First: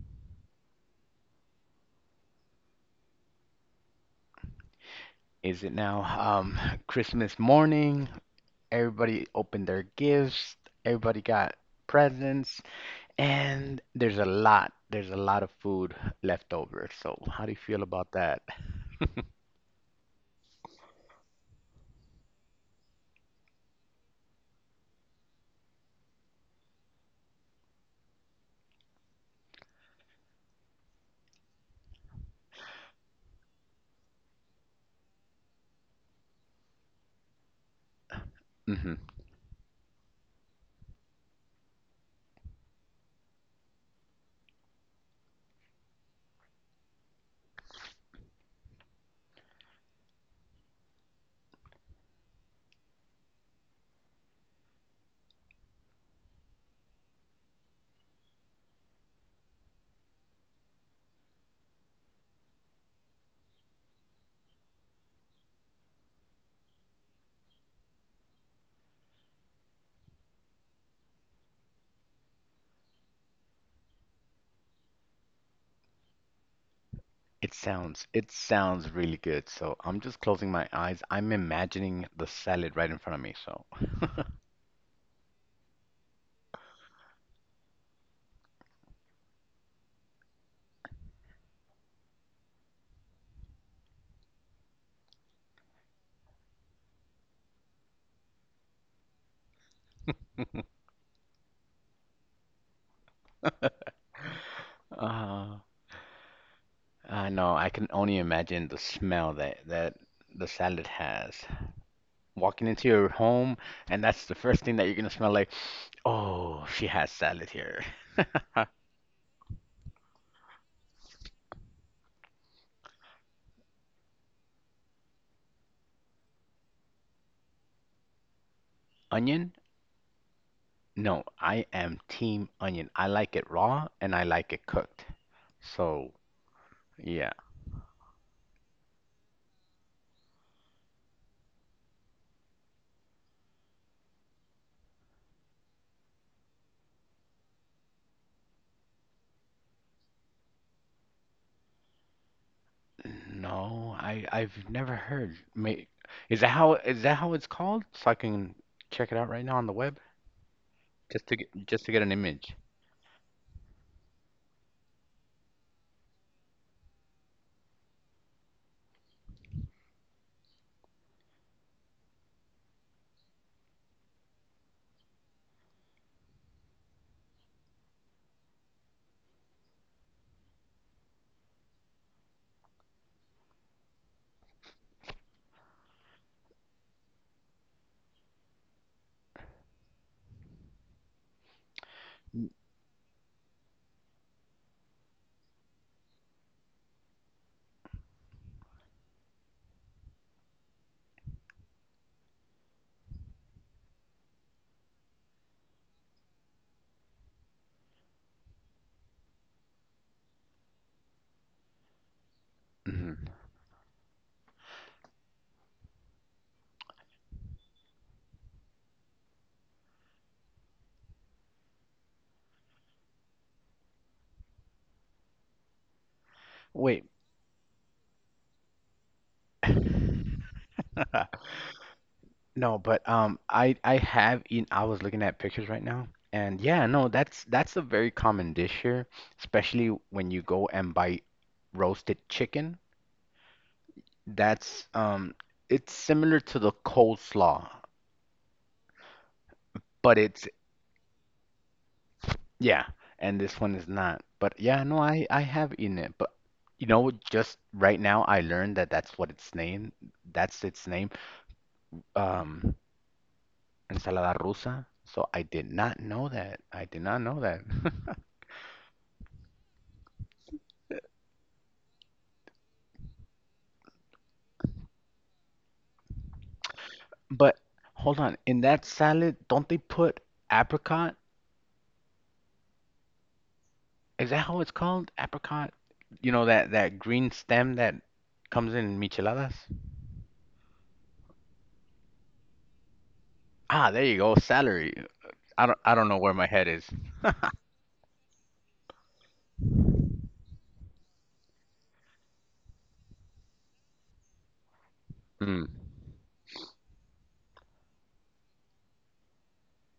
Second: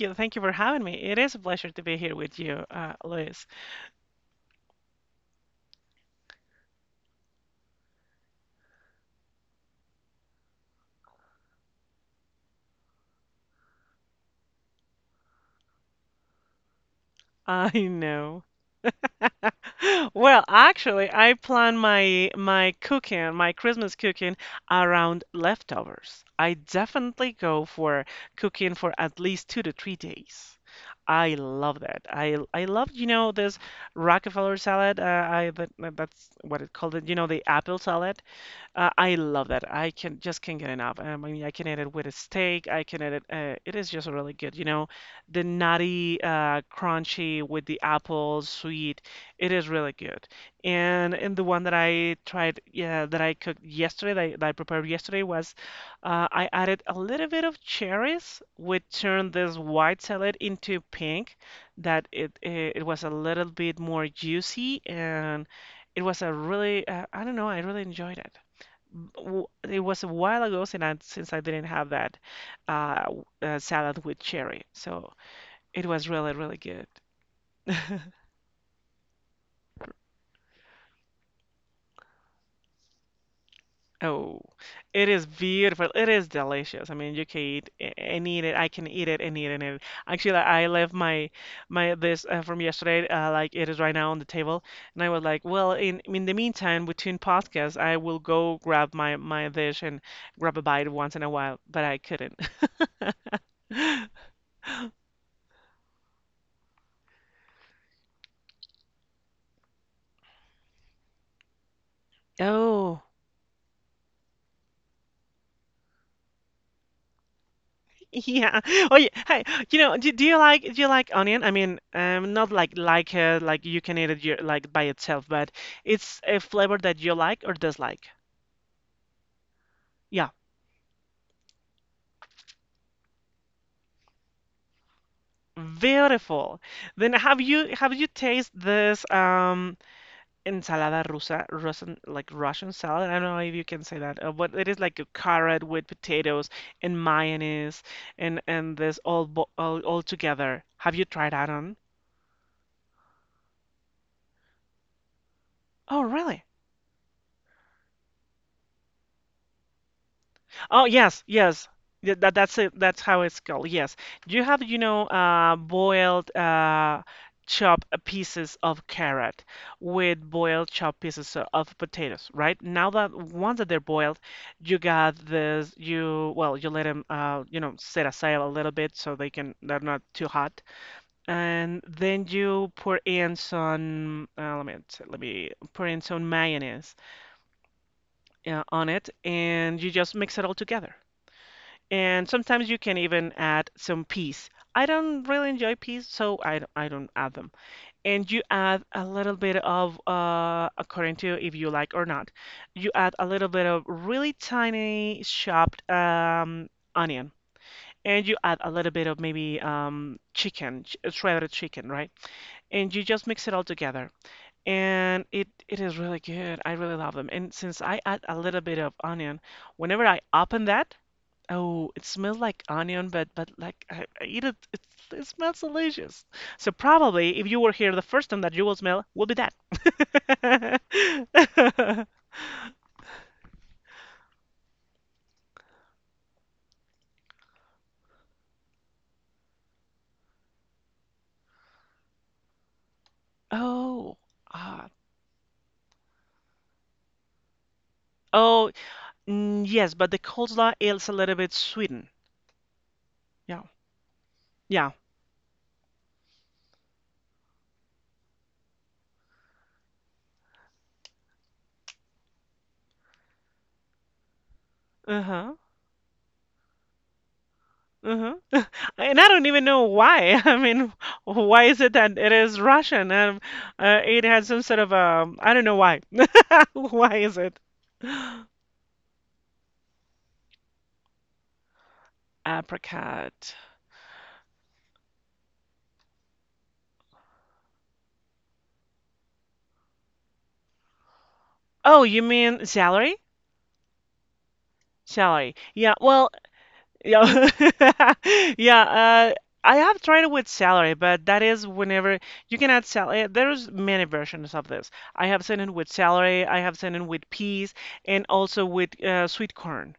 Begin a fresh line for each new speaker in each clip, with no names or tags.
you. Thank you for having me. It is a pleasure to be here with you, Luis.
Is it now Christmas morning? Everybody opened their gifts. Everybody got presents, and there's a lot. There's a lot of food left over. So, how do you
I
feel about
know.
that?
Well, actually, I plan my cooking, my Christmas cooking around leftovers. I definitely go for cooking for at least 2 to 3 days. I love that. I love, you know, this Rockefeller salad. I that's what it called it, you know, the apple salad.
Hmm.
I love that. I can just can't get enough. I mean, I can eat it with a steak. I can eat it. It is just really good. You know, the nutty, crunchy with the apple, sweet. It is really good. And the one that I tried, yeah, that I cooked yesterday, that I prepared yesterday was, I added a little bit of cherries, which turned this white salad into pink. It was a little bit more juicy and. It was a really, I don't know, I really enjoyed it. It was a while ago since I didn't have that salad with cherry. So it was really, really good.
It sounds really good. So, I'm just closing my eyes. I'm imagining the salad right in front of me. So,
Oh, it is beautiful. It is delicious. I mean, you can eat a- and eat it. I can eat it and eat it and eat it. Actually, I left my my this from yesterday, like it is right now on the table, and I was like, well, in the meantime, between podcasts, I will go grab my dish and grab a bite once in a while, but I couldn't.
uh, I know I can only imagine the smell that the salad has, walking into
Oh.
your home, and that's the first thing that you're gonna smell like, oh, she has salad here.
Yeah. Oh, yeah. Hey, you know, do you like onion? I mean, not like you can eat it your, like by itself, but it's a flavor that you like or dislike.
Onion?
Yeah.
No, I am team onion. I like it raw and I like it cooked. So,
Beautiful. Then
yeah.
have you tasted this ensalada rusa Russian like Russian salad? I don't know if you can say that, but it is like a carrot with potatoes and mayonnaise and this all bo all together. Have you tried that on?
No, I've never heard.
Oh,
Is
really?
that how it's called? So I can check it out right now on the web,
Oh yes,
just to
yes.
get an
Yeah, that
image.
that's it. That's how it's called. Yes. You have, you know, boiled, chopped pieces of carrot with boiled chopped pieces of potatoes, right? Now that once that they're boiled, you got this. You well, you let them, you know, set aside a little bit so they can they're not too hot, and then you pour in some. Let me let me pour in some mayonnaise on it, and you just mix it all together. And sometimes you can even add some peas. I don't really enjoy peas, so I don't add them. And you add a little bit of, according to if you like or not, you add a little bit of really tiny chopped onion. And you add a little bit of maybe shredded chicken, right? And you just
Mm-hmm.
mix it all together. And it is really good. I really love them. And since I add a little bit of onion, whenever I open that, oh, it smells like onion, but I eat it. It smells delicious. So
Wait.
probably, if you were here, the first time, that you will smell will be that.
No, but I have eaten. I was looking at pictures right now, and yeah, no, that's a very common dish here, especially when you go and buy roasted chicken.
Oh,
That's
ah,
it's similar to the coleslaw,
oh, mm, yes, but
but
the
it's
coleslaw is a little bit sweetened.
yeah, and this
Yeah,
one is not. But yeah,
yeah.
no, I have eaten it, but you know, just right now I learned that that's what its name, that's its name, um, ensalada rusa. So I
Uh-huh.
did not know that. I did not know that.
Uh-huh. And I don't even know why. I mean, why is it that it is Russian? It has some sort of I don't know why. Why is
But
it?
hold on, in that salad, don't they put apricot?
Apricot.
Is that how it's called? Apricot? You know that that green stem that comes in micheladas?
Oh, you mean salary?
Ah, there you go. Celery.
Salary.
I don't
Yeah,
I don't know
well,
where my head is.
yeah. Yeah. I have tried it with salary, but that is whenever you can add salary. There's many versions of this. I have seen it
Hmm.
with salary, I have seen it with peas, and also with sweet corn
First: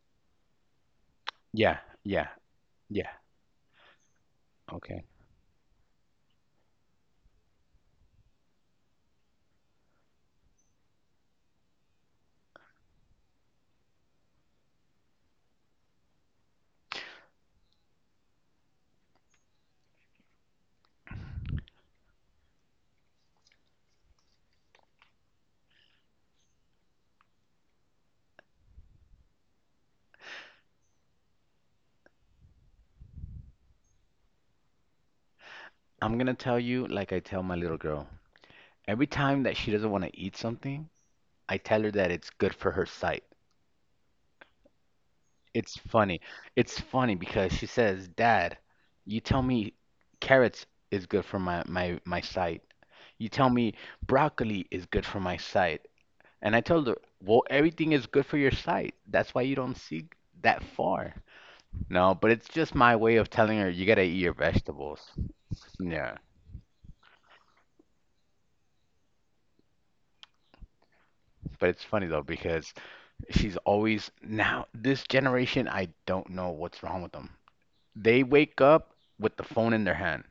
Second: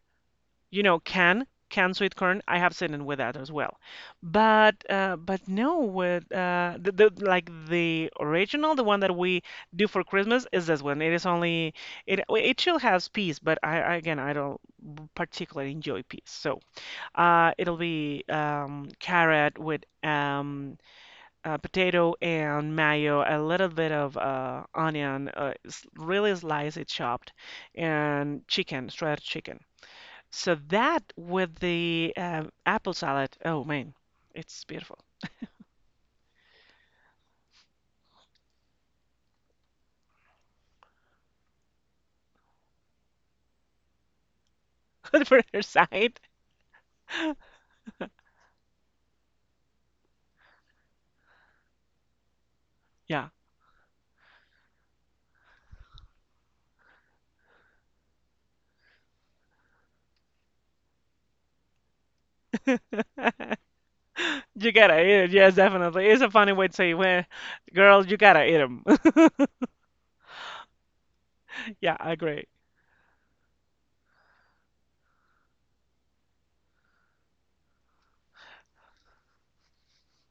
you know,
Yeah,
can sweet
yeah,
corn. I have seen it
yeah.
with that as well, but
Okay.
no, with the like the original, the one that we do for Christmas is this one. It is only it still has peas, but again I don't particularly enjoy peas, so it'll be carrot with potato and mayo, a little bit of onion, really sliced, chopped, and chicken, shredded chicken. So that with the apple salad, oh man, it's beautiful.
I'm gonna tell you like I tell my little girl. Every time that she doesn't want to eat something, I tell her that it's good for her sight.
For their
It's
side,
funny. It's funny because she says, "Dad, you tell me carrots is good for my sight.
yeah.
You tell me broccoli is good for my sight." And I told her, "Well, everything is good for your sight. That's why you don't see that far." No, but it's just my way of telling her you gotta eat your
You gotta
vegetables.
eat it. Yes, definitely.
Yeah.
It's a funny way to say, well, girl, you gotta eat them.
But it's
Yeah,
funny
I
though
agree.
because she's always now this generation, I don't know what's wrong with them. They wake up with the phone in their hand.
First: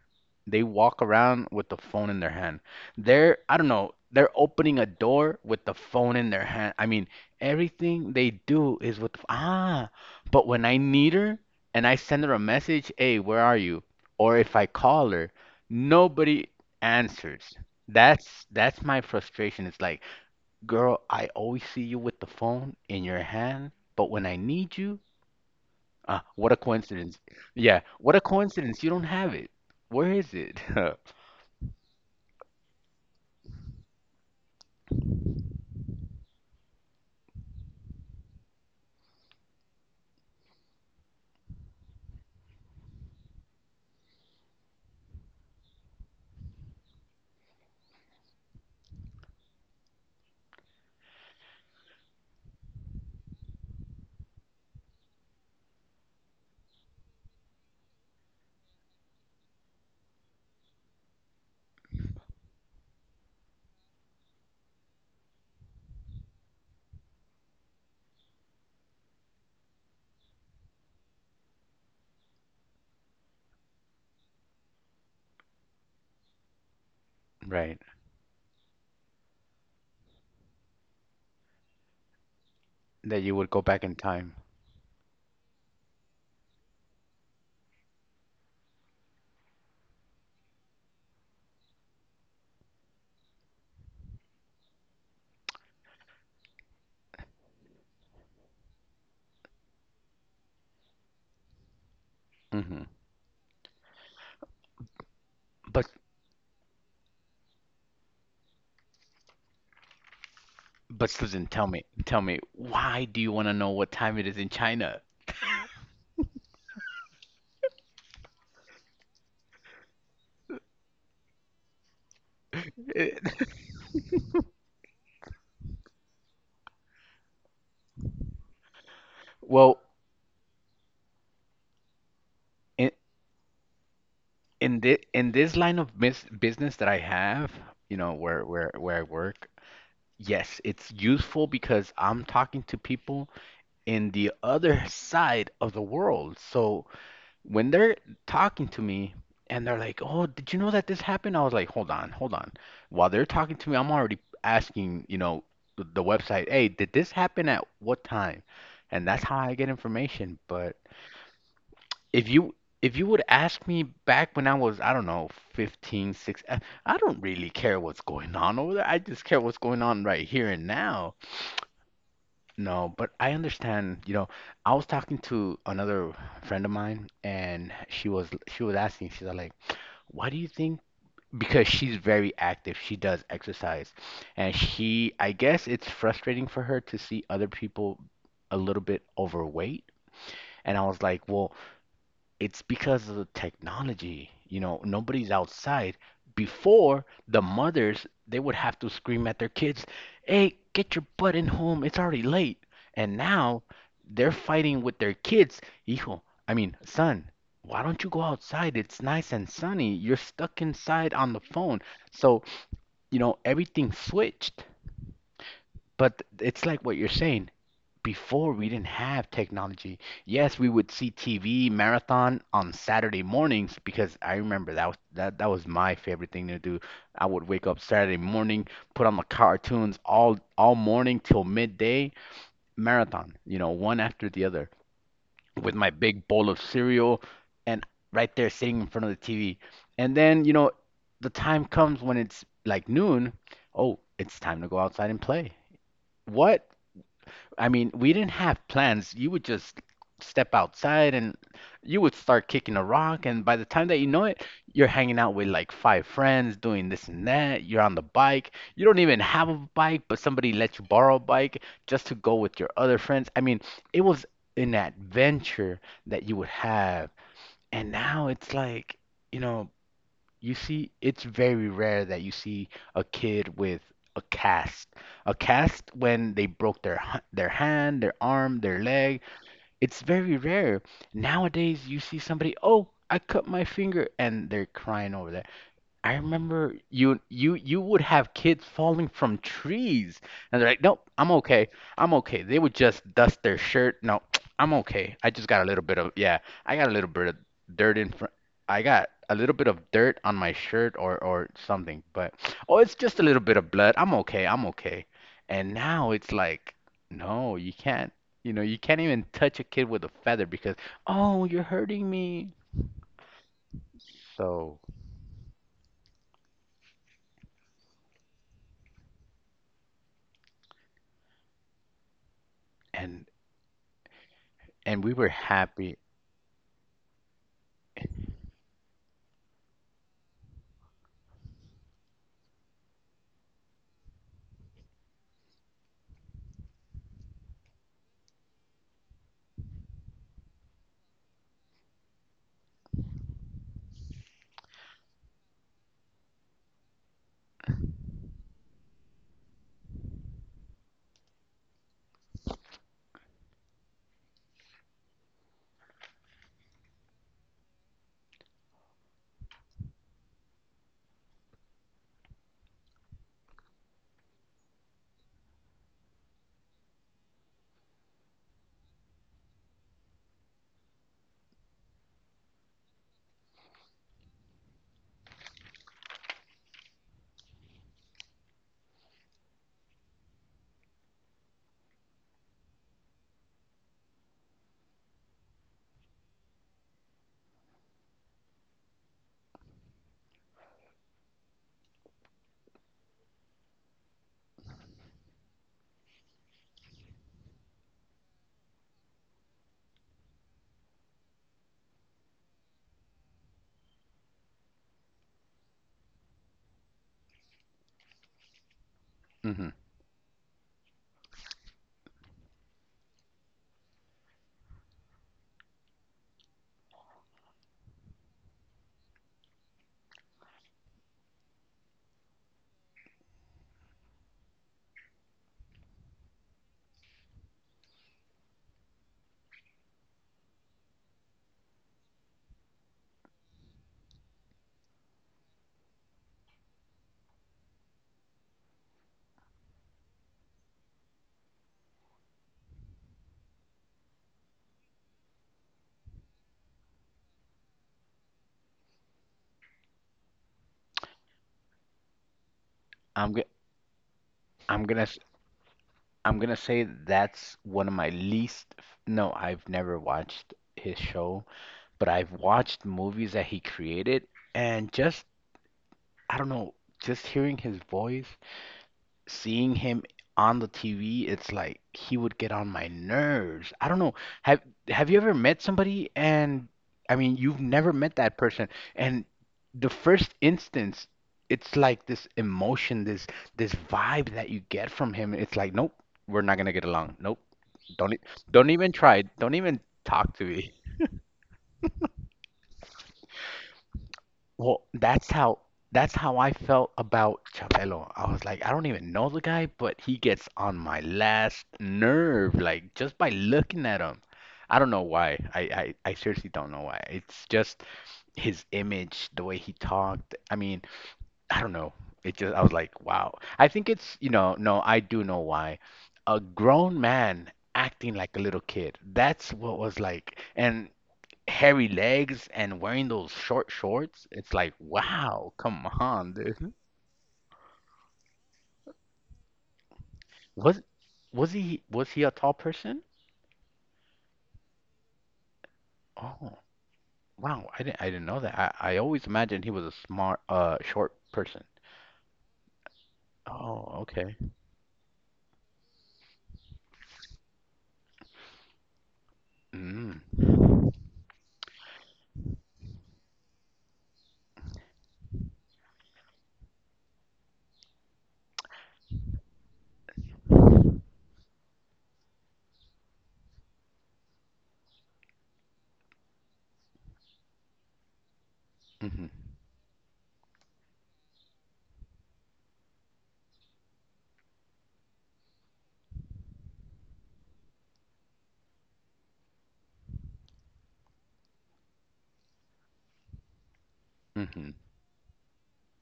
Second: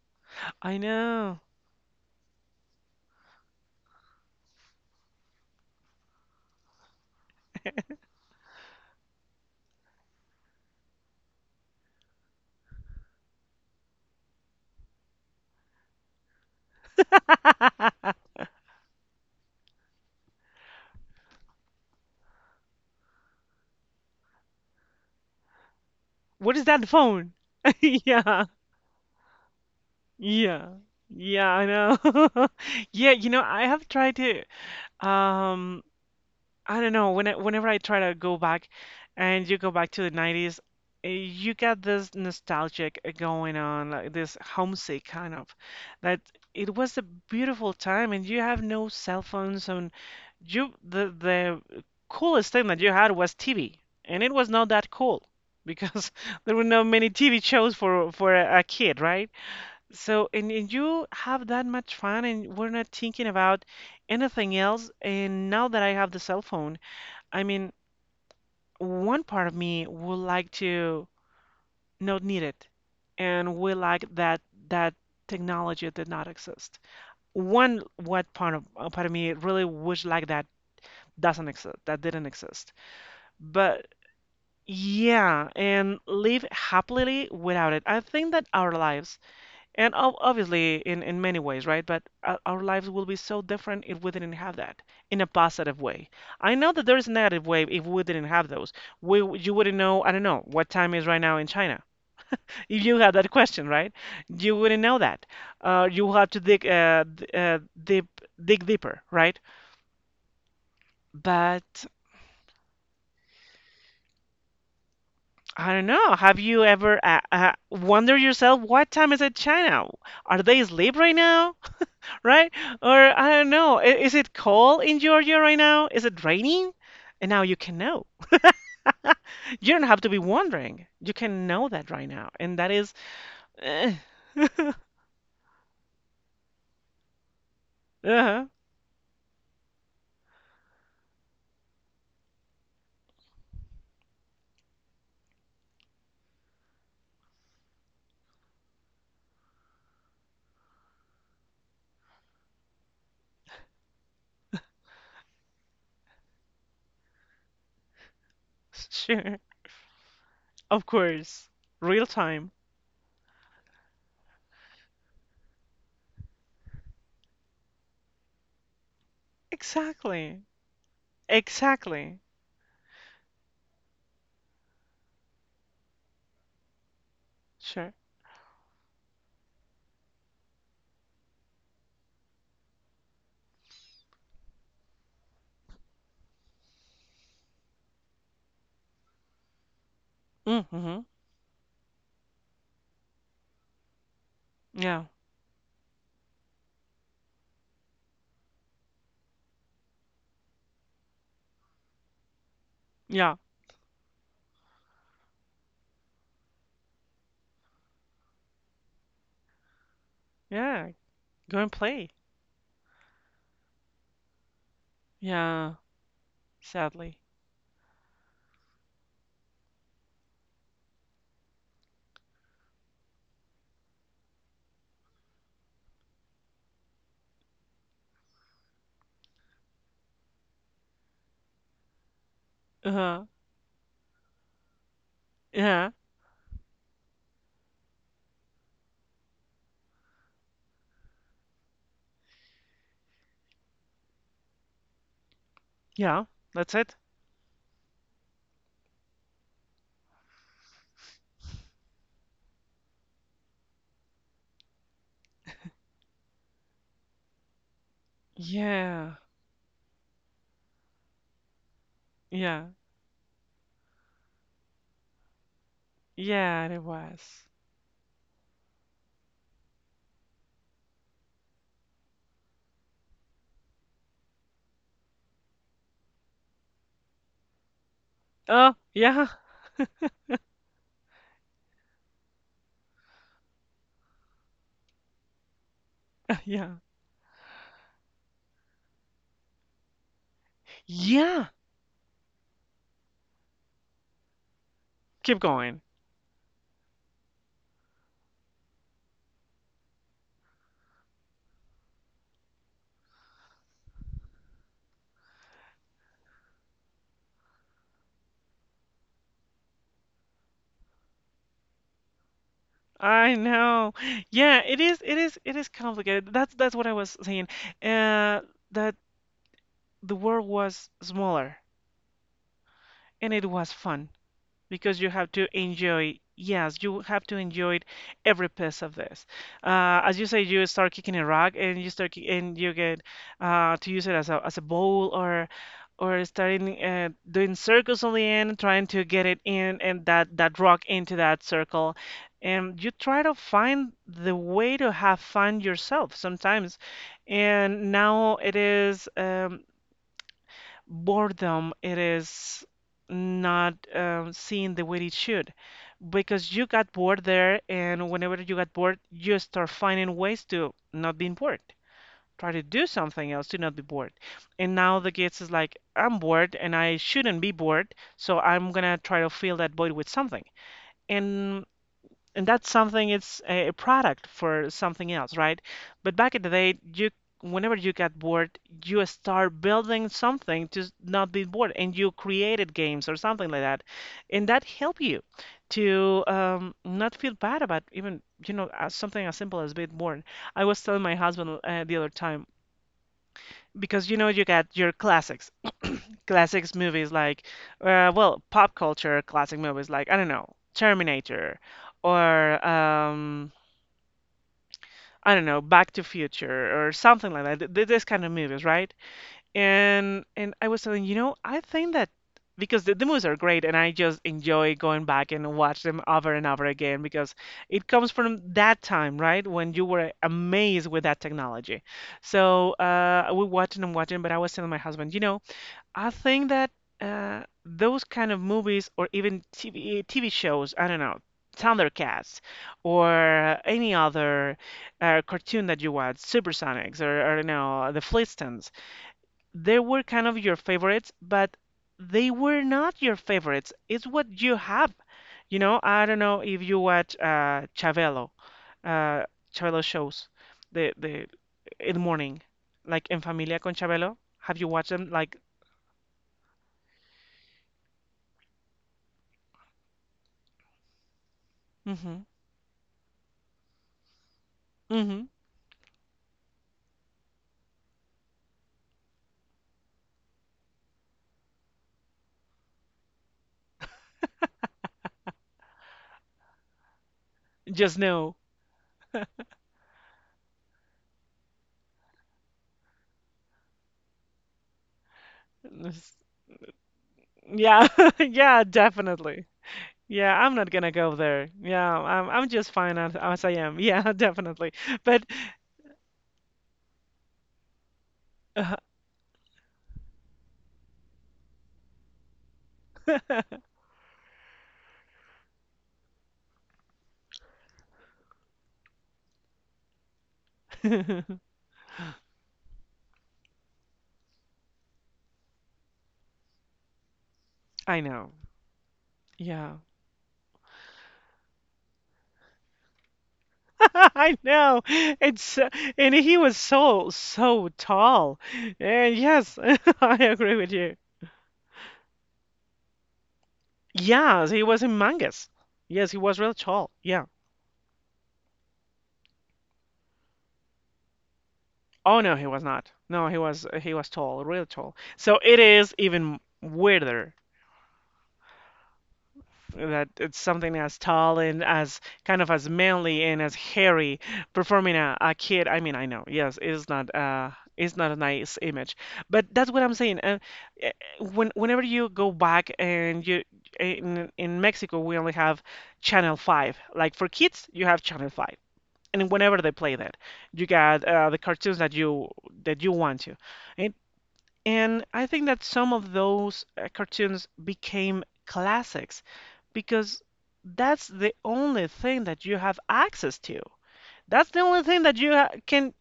They
I
walk
know.
around with the phone in their hand. They're, I don't know, they're opening a door with the phone in their hand. I mean, everything they do is with, ah, but when I need her and I send her a message, hey, where are you? Or if I call her, nobody answers. That's my frustration. It's like, girl, I always see you with the phone in your hand, but when I need you, ah, what a
What is that
coincidence.
phone?
Yeah, what a
Yeah,
coincidence. You don't have it. Where is it?
yeah, yeah, I know. Yeah, you know, I have tried to, um, I don't know. Whenever I try to go back, and you go back to the 90s, you get this nostalgic going on, like this homesick kind of, that it was a beautiful time, and you have no cell phones, and you the coolest thing that you had was TV, and it was not that cool because there were not many TV shows for a kid, right? So, and you have that much fun, and we're not thinking about anything else. And now that I have the cell phone. I mean, one part of me would like to not need it and would like that technology did not exist.
Right.
One what part of me really wish like that doesn't exist, that didn't exist.
That you would go back
But
in time.
yeah, and live happily without it. I think that our lives and obviously, in many ways, right? But our lives will be so different if we didn't have that in a positive way. I know that there is a negative way if we didn't have those. You wouldn't know, I don't know, what time is right now in China. If
Hmm.
you had that question, right? You wouldn't know that. Uh,
But
you have to dig deep, dig deeper, right?
but Susan,
But
tell me, why do you want to know what time it is in China?
I don't know. Have you ever wondered yourself what time is it China? Are they asleep right now? Right? Or I don't know. Is it cold in Georgia right now? Is it raining? And now you can know. You
Well,
don't have to be wondering. You can know that right now. And that
in
is, eh.
in this line of mis business that I have, you know, where
Uh-huh.
I work, yes, it's useful because I'm talking to people in the other side of the world. So when they're talking to me and they're like, "Oh, did you know that this happened?" I was like, "Hold on, hold on." While they're talking to me, I'm already asking, you know, the website, "Hey, did this happen at what time?" And that's how
Sure.
I get information. But
Of course. Real
if
time.
you if you would ask me back when I was, I don't know, 15, 6, I don't really care what's going on over there. I just care what's going on right
Exactly.
here and now.
Exactly.
No, but I understand, you know, I was talking to another friend of mine and
Sure.
she was asking, she's like, "Why do you think?" Because she's very active. She does exercise. And she, I guess it's frustrating for her to see other people a little bit overweight. And I
Mm-hmm.
was like, "Well, it's because of the technology. You know,
Yeah.
nobody's outside. Before, the mothers, they would have to scream at their kids, 'Hey, get your butt in home. It's already late.'" And
Yeah.
now they're fighting with their kids. Hijo, I mean, son, why don't you go outside? It's nice and sunny. You're stuck
Yeah.
inside on the
Go and
phone.
play.
So, you know, everything switched.
Yeah.
But it's like what you're
Sadly.
saying. Before we didn't have technology. Yes, we would see TV marathon on Saturday mornings because I remember that that, was my favorite thing to do. I would wake up Saturday morning, put on the cartoons all morning till midday,
Uh-huh.
marathon, you know, one after the other with my
Yeah.
big bowl of cereal and right there sitting in front of the TV. And then, you know, the time comes when it's like noon, oh, it's time to go outside and play.
Yeah.
What?
That's it.
I mean, we didn't have plans. You would just step outside and you would start kicking a rock. And by the time that you know it, you're hanging out with like five friends doing this and that. You're on the bike. You don't
Yeah.
even have a bike, but somebody let you borrow a bike just to go with
Yeah.
your other friends. I mean, it was an adventure that you would
Yeah, it
have.
was.
And now it's like, you know, you see, it's very rare that you see a kid with a cast. A cast when they broke their their hand, their arm,
Oh,
their leg.
yeah.
It's very rare. Nowadays, you see somebody, "Oh, I cut my finger," and they're crying over I
Yeah.
remember you would have kids falling from trees, and they're like, "Nope, I'm
Yeah.
okay. I'm okay." They would just dust their shirt. No, I'm okay. I
Keep
just got a
going.
little bit of yeah, I got a little bit of dirt in front. I got a little bit of dirt on my shirt or something, but oh, it's just a little bit of blood. I'm okay. I'm okay. And now it's like, no, you can't. You know, you can't even touch a kid with a feather because, oh, you're hurting me.
I know. Yeah,
So,
it is it is complicated. That's what I was saying. Uh that the world was smaller
and
and it was fun. Because
and
you
we were
have to
happy.
enjoy yes you have to enjoy every piece of this, as you say you start kicking a rock and you get to use it as as a bowl or starting doing circles on the end trying to get it in and that rock into that circle, and you try to find the way to have fun yourself sometimes, and now it is, boredom it is not, seen the way it should, because you got bored there and whenever you got bored you start finding ways to not being bored, try to do something else to not be bored, and now the kids is like I'm bored and I shouldn't be bored so I'm gonna try to fill that void with something, and and that's something it's a product for something else right, but back in the day you whenever you got bored you start building something not be bored and you created games or something like that, and that helped you to, not feel bad about even you know as something as simple as being bored. I was telling my husband, the other time, because you know you got your classics movies like, well pop culture classic movies like I don't know, Terminator or I don't know, Back to Future or something like that. This kind of movies, right?
Hmm.
And I was telling, you know, I think that because the movies are great and I just enjoy going back and watch them over and over again because it comes from that time, right? When you were amazed with that technology. So we watching and watching, but I was telling my husband, you know, I think that those kind of movies or even TV shows, I don't know, Thundercats or any other cartoon that you watch, Supersonics or, I don't know, The Flintstones, they were kind of your favorites, but they were not your favorites. It's what you have. I don't know if you watch Chabelo, uh, Chabelo shows the in the morning, like En
I'm go
Familia con Chabelo. Have you
I'm
watched
gonna
them?
s-
Like,
I'm gonna say that's one of my no, I've never watched his show, but
hmm
I've watched movies that he created and just
hmm
I don't know, just hearing his voice seeing him on the TV, it's like he would get on my nerves. I don't know. Have have you ever met somebody and I mean, you've never
Just
met that
no.
person and the first instance, it's like this emotion, this vibe that you get from him. It's like, nope, we're not gonna get along. Nope.
Yeah,
Don't e-
yeah,
don't even try.
definitely.
Don't even talk
Yeah,
to
I'm not
me.
gonna go there. Yeah, I'm just fine as I am. Yeah, definitely.
Well,
But
that's how I felt about Chabelo. I was like, I
uh,
don't even know the guy, but he gets on my last nerve, like just by looking at him. I don't know why. I seriously don't know why. It's just his image, the way he talked. I mean, I don't know. It just I was like, wow. I think it's, you know, no, I do know why. A grown man
I
acting
know.
like a little kid. That's
Yeah.
what was like. And hairy legs and wearing those short shorts.
I
It's like,
know.
wow,
It's
come
and
on,
he was
dude.
so tall. And yes, I agree with
Was
you.
was he a tall person?
Yes, he was humongous. Yes, he was real
Oh,
tall. Yeah.
wow, I didn't know that. I always imagined he was a smart short person.
Oh no, he was not. No, he was he
Oh,
was
okay.
tall, real tall. So it is even weirder, that
Mm,
it's something as tall and as kind of as manly and as hairy performing a kid. I mean, I know, yes, it's not a nice image, but that's what I'm saying. Eh, when whenever you go back and you in Mexico, we only have channel 5, like for kids you have channel 5,
mm-hmm,
and whenever they play that, you got the cartoons that you want to. and and I think that some of those cartoons became classics because that's the only thing that you have access to. That's the
mm-hmm.
only thing that you ha can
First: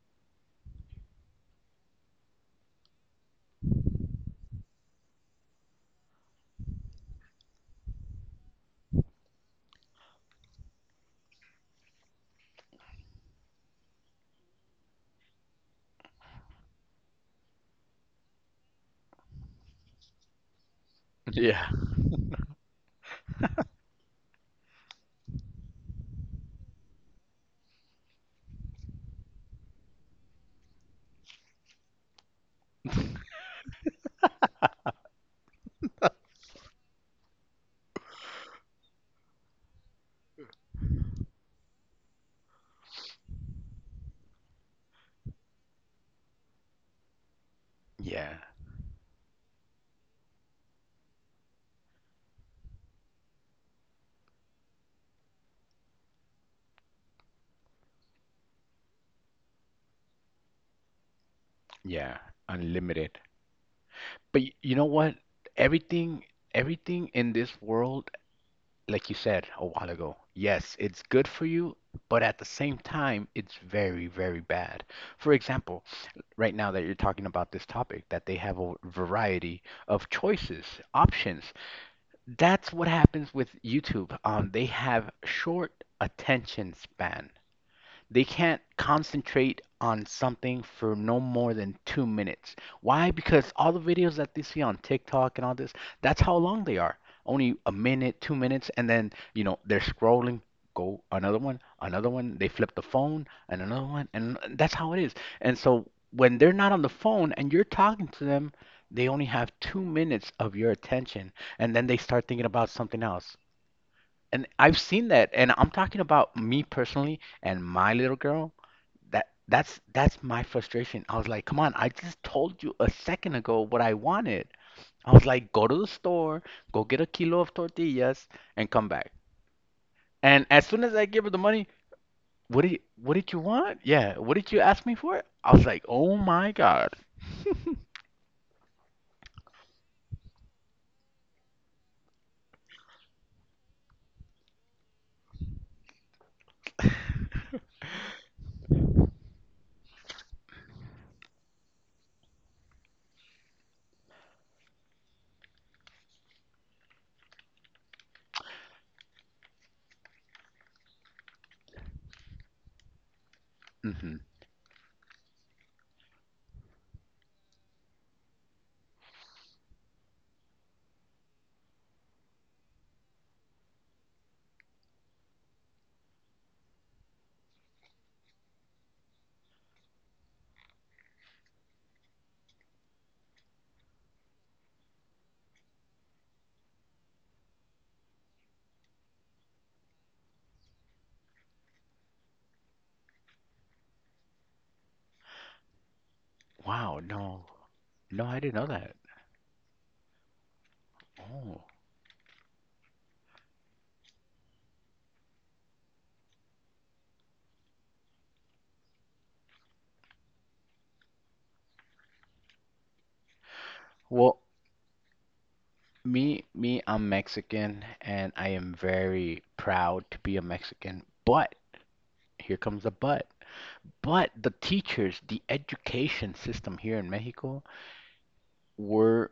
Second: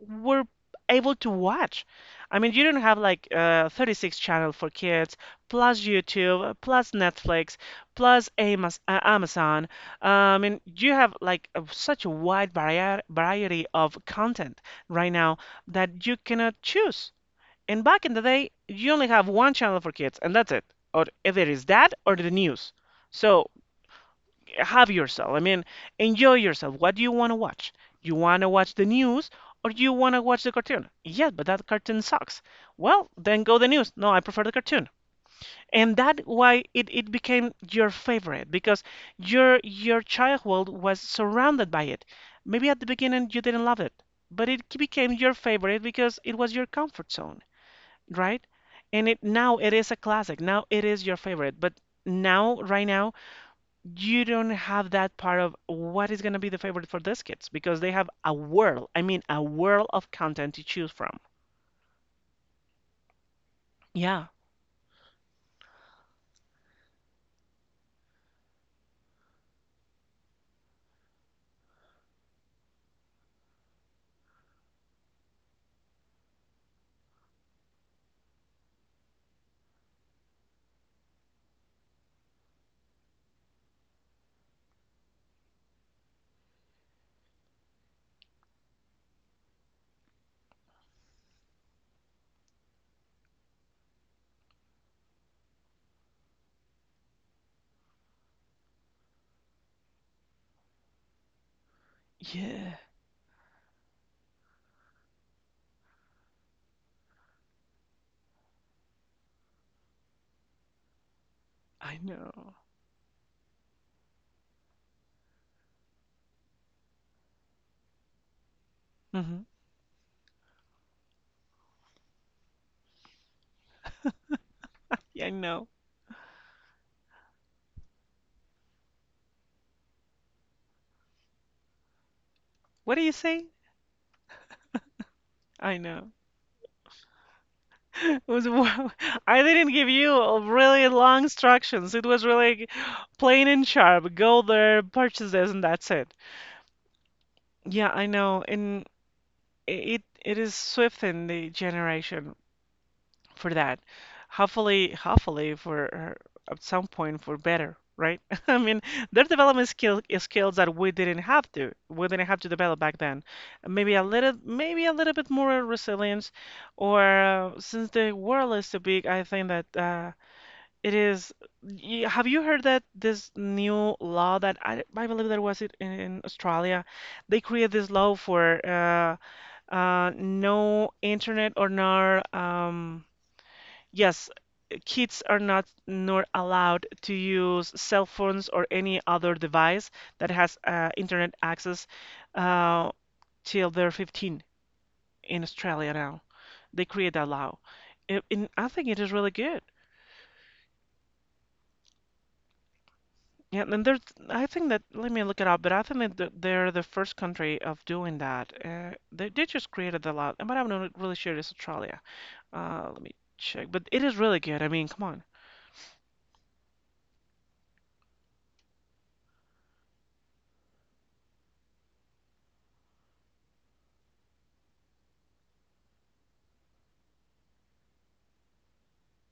were able to watch. I mean, you don't have like 36 channel for kids, plus YouTube, plus Netflix, plus Amos Amazon. I mean, you have like a, such a wide varia variety of content right now that you cannot choose. And back in the day, you only have one channel for kids, and that's it. Or either is
Yeah,
that or the news. So have yourself. I mean, enjoy yourself. What do you want to watch? You want to watch the news or you want to watch the cartoon? Yes, but that cartoon sucks. Well, then go the news. No, I prefer the cartoon. And that's why it became your favorite because your childhood was surrounded by it. Maybe at the beginning you didn't love it, but it became your favorite because it was your comfort zone,
yeah,
right? And it now it is a classic. Now it is your favorite. But now, right now, you don't have that part of what is going to be the favorite for these kids because they have a world, I mean, a world of content to choose from.
yeah. Unlimited.
Yeah.
But y you know what? Everything everything in this world like you said a while ago, yes, it's good for you, but at the same time, it's very, very bad. For example, right now that you're talking about this topic, that they have a variety of choices, options. That's what happens with YouTube. They have short attention span they can't concentrate on something for no more than 2 minutes. Why? Because all the videos that they see on TikTok and all this, that's how long they are. Only a minute, 2 minutes, and then, you know, they're scrolling, go another one, they flip
Yeah,
the phone, and another one, and that's how it is. And so when they're not on the phone and you're talking to them, they only have 2 minutes of your attention, and then
I
they start thinking
know.
about something else. And I've seen that, and I'm talking about me personally and my little girl that
Hmm.
that's that's my frustration. I was like, come on, I just told you a second ago what I wanted. I
Yeah,
was
I
like,
know.
go to the store, go get a kilo of tortillas, and come back. And as soon as I gave her the money,
What do you
what did you
say?
want? Yeah, what did you ask me for? I was
I
like,
know.
oh my God.
It was, wow. I didn't give you a really long instructions. It was really like, plain and sharp. Go there, purchase this, and that's it. Yeah, I know. And it is swift in the generation for that. Hopefully, hopefully for at some point for better, right? I mean, their development skill is skills that we didn't have to develop back then.
Hmm
Maybe a little bit more resilience, or since the world is so big, I think that it is. Have you heard that this new law that I believe that was it in Australia? They create this law for no internet or no yes, kids are not nor allowed to use cell phones or any other device that has internet access uh, till they're 15 in Australia now. They
Wow,
create that
no,
law.
no,
It,
I
and
didn't know
I think
that.
it is really good.
Oh,
Yeah, and there's, I think that, let me look it up, but I think that they're the first country of doing that. They just created the law, but I'm not really sure it's Australia. Let me check. But it is really
well,
good. I mean, come on.
me, I'm Mexican, and I am very proud to be a Mexican. But here comes the but. But the teachers, the education system here in Mexico were,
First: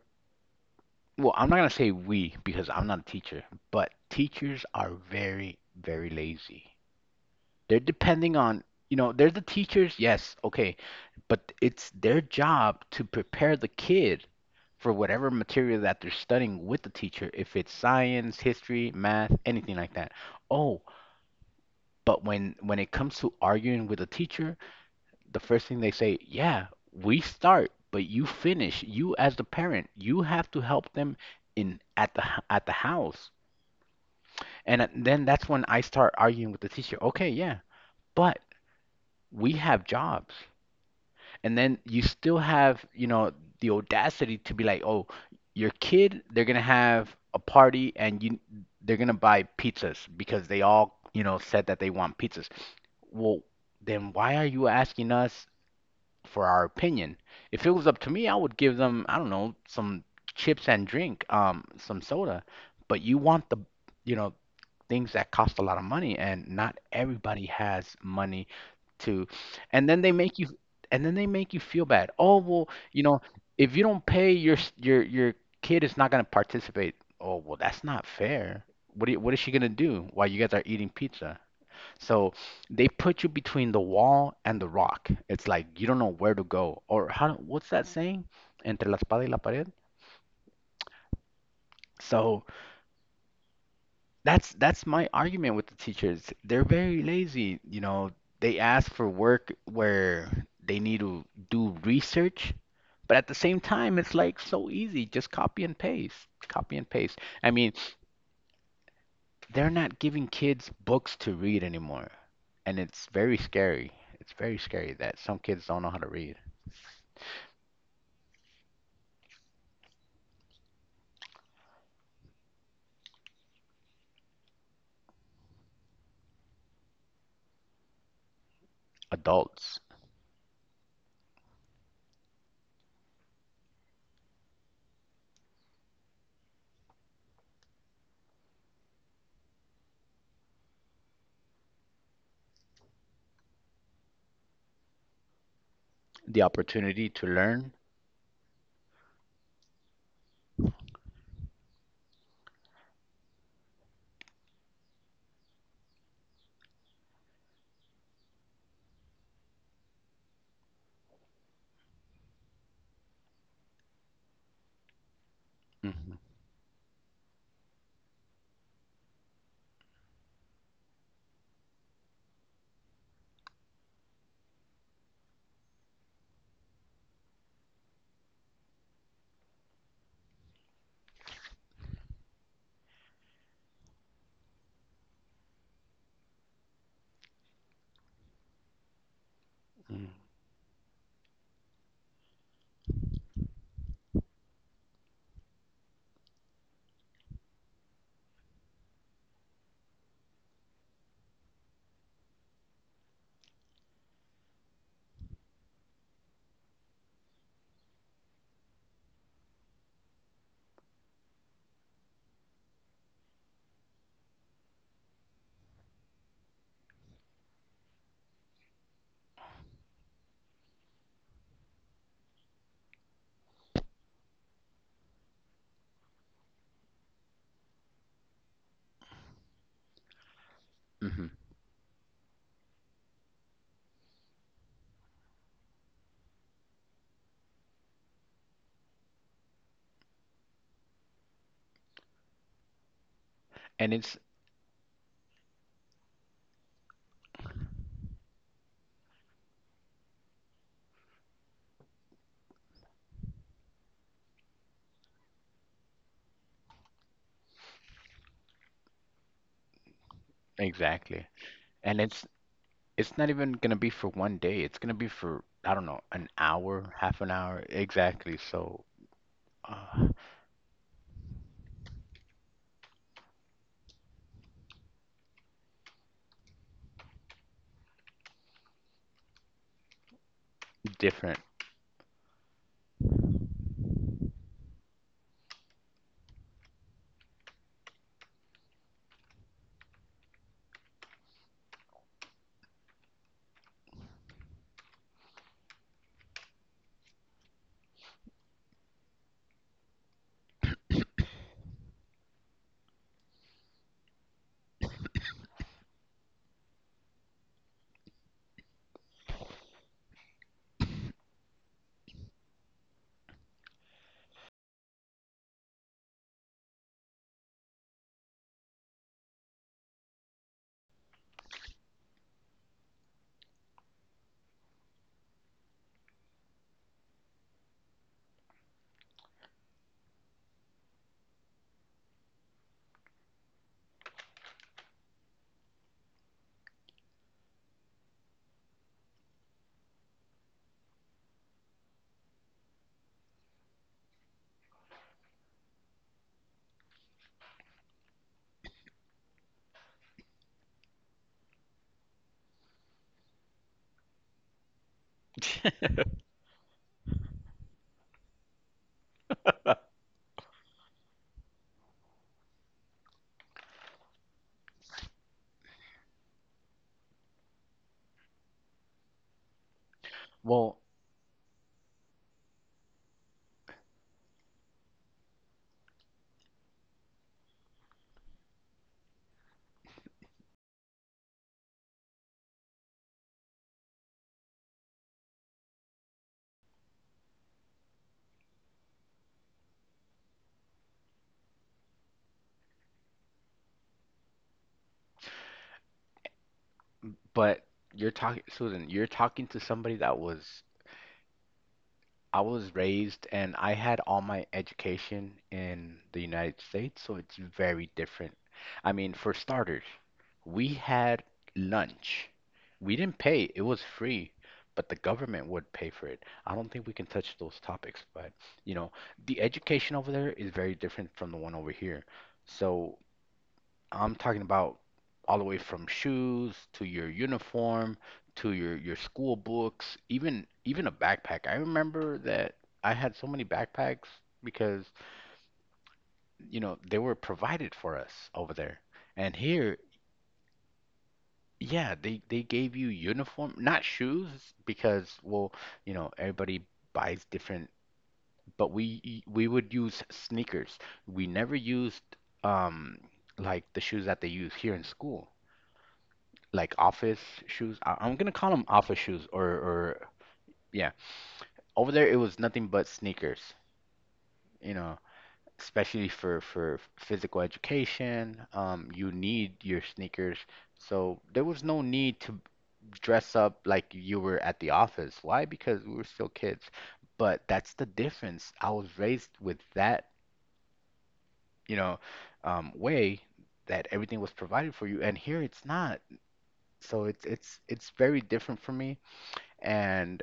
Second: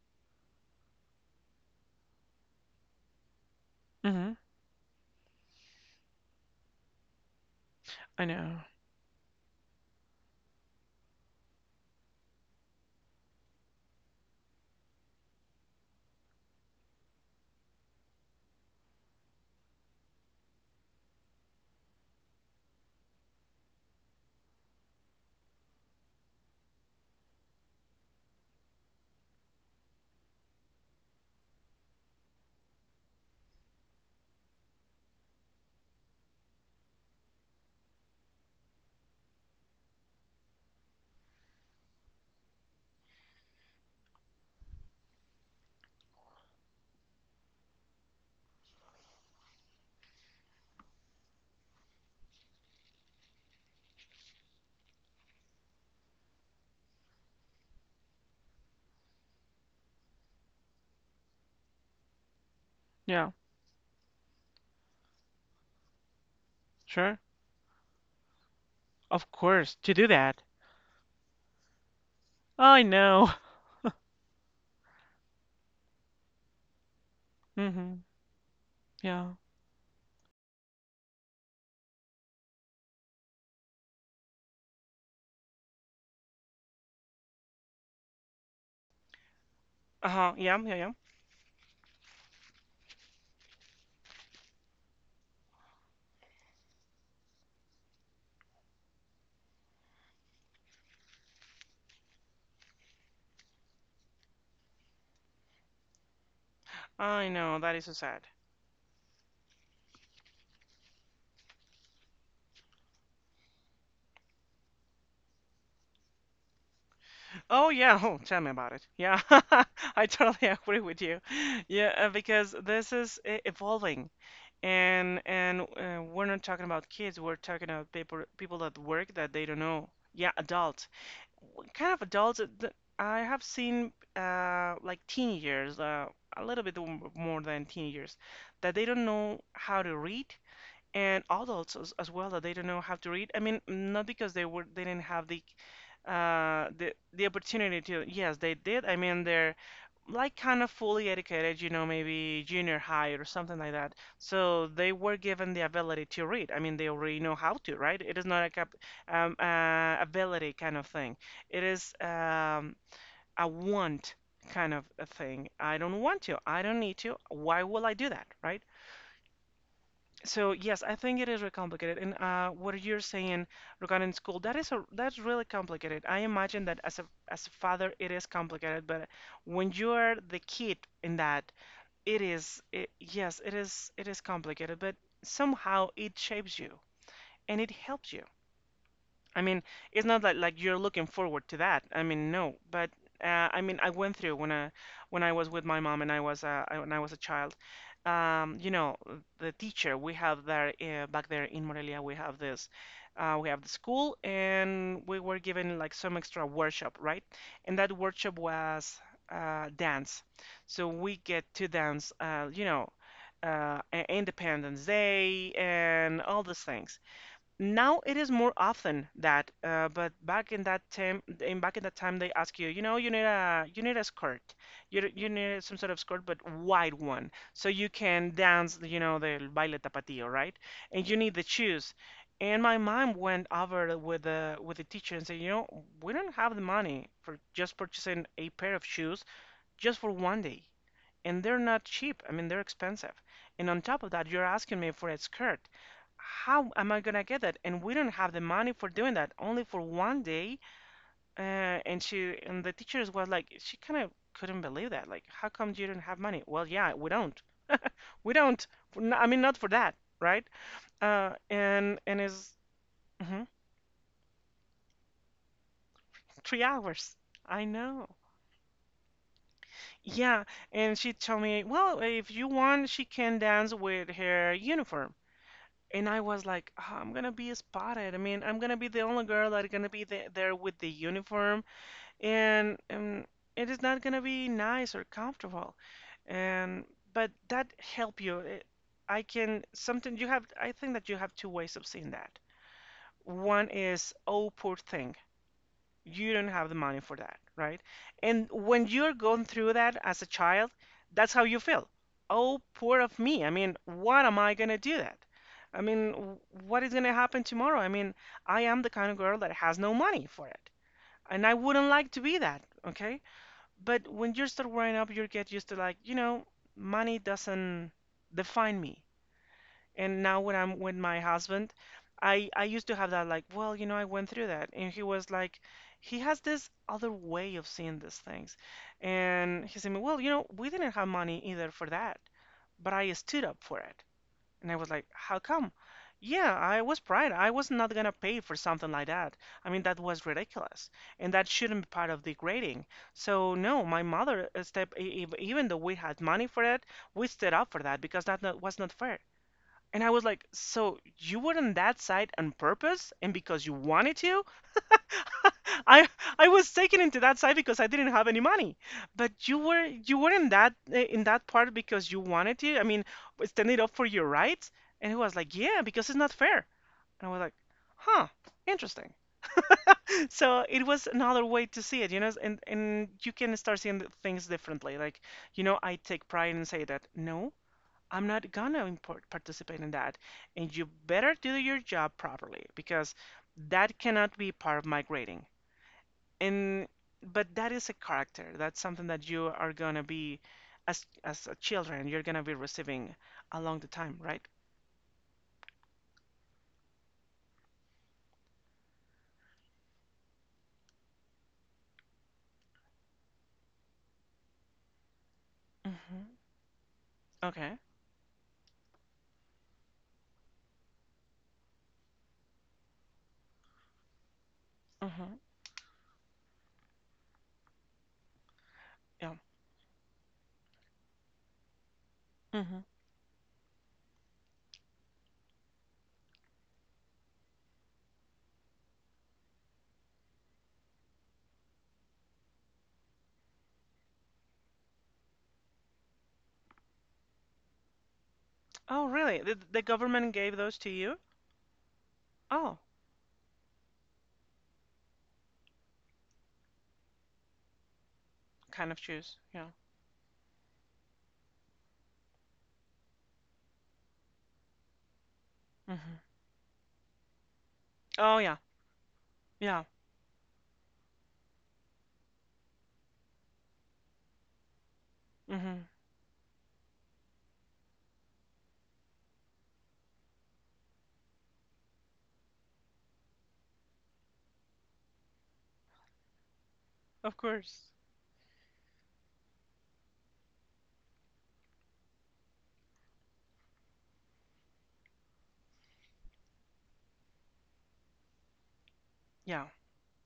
well, I'm not gonna say we because I'm not a teacher, but
Hmm.
teachers are very, very lazy. They're
I
depending
know.
on, you know, they're the teachers, yes, okay, but it's their job to prepare the kid for whatever material that they're studying with the teacher, if it's science, history, math, anything like that. Oh, but when it comes to arguing with a teacher, the first thing they say, yeah, we start, but you finish. You as the parent, you have to help them in at the at the house. And then that's when I start arguing with the teacher. Okay, yeah, but we have jobs. And then you still have, you know, the audacity to be like, "Oh, your kid, they're gonna have a party and you they're gonna buy pizzas because they all, you know, said that they want pizzas." Well, then why are you asking us for our opinion. If it was up to me, I would give them, I don't know, some chips and drink, some soda. But you
Yeah,
want the, you know, things that cost a lot of money, and not
sure.
everybody has money to.
Of course,
And
to
then
do
they make
that.
you, and then they make you feel bad. Oh, well,
I
you know,
know.
if you don't pay, your s- your kid is not gonna participate. Oh, well, that's
Hmm.
not fair.
Yeah.
What is she gonna do while you guys are eating pizza? So they put you between the wall and the rock. It's like you don't know where to go or how, what's that saying? Entre la espada y la pared.
Uh-huh. Yeah, yeah, yeah.
So that's my argument with the teachers. They're very lazy, you know. They ask for work where they need to do research, but at the same time, it's like so easy. Just copy and paste, copy and paste.
I
I
know, that
mean,
is so sad.
they're not giving kids books to read anymore, and it's very scary. It's very scary that some kids don't know how to read.
Oh yeah, oh, tell me about it. Yeah, I totally agree with you. Yeah, because this is evolving, and we're not talking about kids. We're talking about people that work that they don't
Adults
know. Yeah, adults. What kind of adults? I have seen like teenagers, a little bit more than teenagers, that they don't know how to read, and adults as well that they don't know how to read. I mean, not because they didn't have
the opportunity
the
to learn.
opportunity to. Yes, they did. I mean, they're like kind of fully educated, you know, maybe junior high or something like that. So they were given the ability to read. I mean, they already know how to, right? It is not like a cap ability kind of thing. It is a want kind of a thing. I don't
Mm-hmm.
want to. I don't need to. Why will I do that, right? So yes, I think it is really complicated. And what you're saying regarding school, that is a that's really complicated. I imagine that as a father, it is complicated. But when you're the kid in that, yes, it is complicated. But somehow it shapes you and it helps you. I mean, it's not that like you're looking forward to that. I mean, no, but I mean, I went through when I was with my mom and I was when I was a child. You know, the teacher we have there back there in Morelia, we have this, we have the school, and we were given like some extra workshop, right? And that workshop was dance, so we get to dance, you know, Independence Day and all these things. Now it is more often that, but back in that time they ask you, you know, you need a skirt, you need some sort of skirt, but wide one so you can dance, you know, the baile tapatio, right? And you need
hmm
the shoes. And my mom went over with the teacher and said, you know, we don't have the money for just purchasing a pair of shoes just for one day. And they're not cheap. I mean, they're expensive. And on
And
top of
it's
that, you're asking me for a skirt. How am I gonna get that? And we don't have the money for doing that, only for one day. And she and the teachers was like, she kind of couldn't believe that. Like, how come you don't have money? Well, yeah, we don't. We don't. I mean, not for that, right?
exactly. And
And
it's
is
it's not
mhm,
even gonna be for one day. It's gonna be for, I don't know, an
three
hour,
hours.
half an hour.
I know.
Exactly. So, uh,
Yeah, and she told me, well, if you want, she can dance with her uniform. And I was like, "Ah, I'm gonna be spotted." I mean, I'm gonna be the only girl that's gonna be the there with the
different.
uniform, and it is not gonna be nice or comfortable. And but that help you. It, I can something you have. I think that you have two ways of seeing that. One is, oh, poor thing, you don't have the money for that, right? And when you're going through that as a child, that's how you feel. Oh, poor of me. I mean, what am I gonna do that? I mean, what is gonna happen tomorrow? I mean, I am the kind of girl that has no money for it, and I wouldn't like to be that, okay? But when you start growing up, you get used to, like, you know, money doesn't define me. And now when I'm with my husband, I used to have that, like, well, you know, I went through that. And he was like, he has this other way of seeing these things. And he said, well, you know, we didn't have money either for that, but I stood up for it. And I was like, how come? Yeah, I was pride. I was not gonna pay for something like that. I mean, that was ridiculous, and that shouldn't be part of the grading. So no, my mother even though we had money for it, we stood up for that because that not, was not fair. And I was like, so you were on that side on purpose and because you wanted to? I I was taken into that side because I didn't have any money. But you were in that in that part because you wanted to. I mean, standing up for your rights. And he was like, yeah, because it's not fair. And I was like, huh, interesting. So
Well,
it was another way to see it, you know, and you can start seeing the things differently. I take pride and say that no, I'm not gonna participate in that. And you better do your job properly because that cannot be part of my grading. And but that is a character. That's something that you are gonna be as a children. You're gonna be receiving along the time, right?
but you're talking, Susan, you're talking to somebody that was I was raised and I had all my education in the
Hmm.
United States, so it's
Okay.
very different. I mean, for starters, we had lunch. We didn't pay, it was free, but the
Hmm.
government would pay for it. I don't think we can touch those topics, but you know,
Yeah.
the education over there is very different from the one over here.
Hmm.
So I'm talking about all the way from shoes to your uniform to your school books, even a backpack. I remember that I had so many backpacks because you know they were provided for us over there.
Oh,
And
really? The
here,
government gave those to you?
yeah, they
Oh,
gave you uniform, not shoes because well, you know, everybody buys different, but
kind of
we
shoes.
we
Yeah.
would use sneakers. We never used um like the shoes that they use here in school.
Hmm.
Like office shoes. I'm gonna
Oh,
call
yeah.
them office shoes
Yeah.
or yeah. Over there, it was nothing but sneakers. You know,
Hmm.
especially for physical education, you need your sneakers. So there was no need to dress up like you were at the office. Why? Because we were still kids.
Of
But that's the
course.
difference. I was raised with that, you know, way that everything was provided for you, and here it's not. So it's very different for me.
Yeah.
And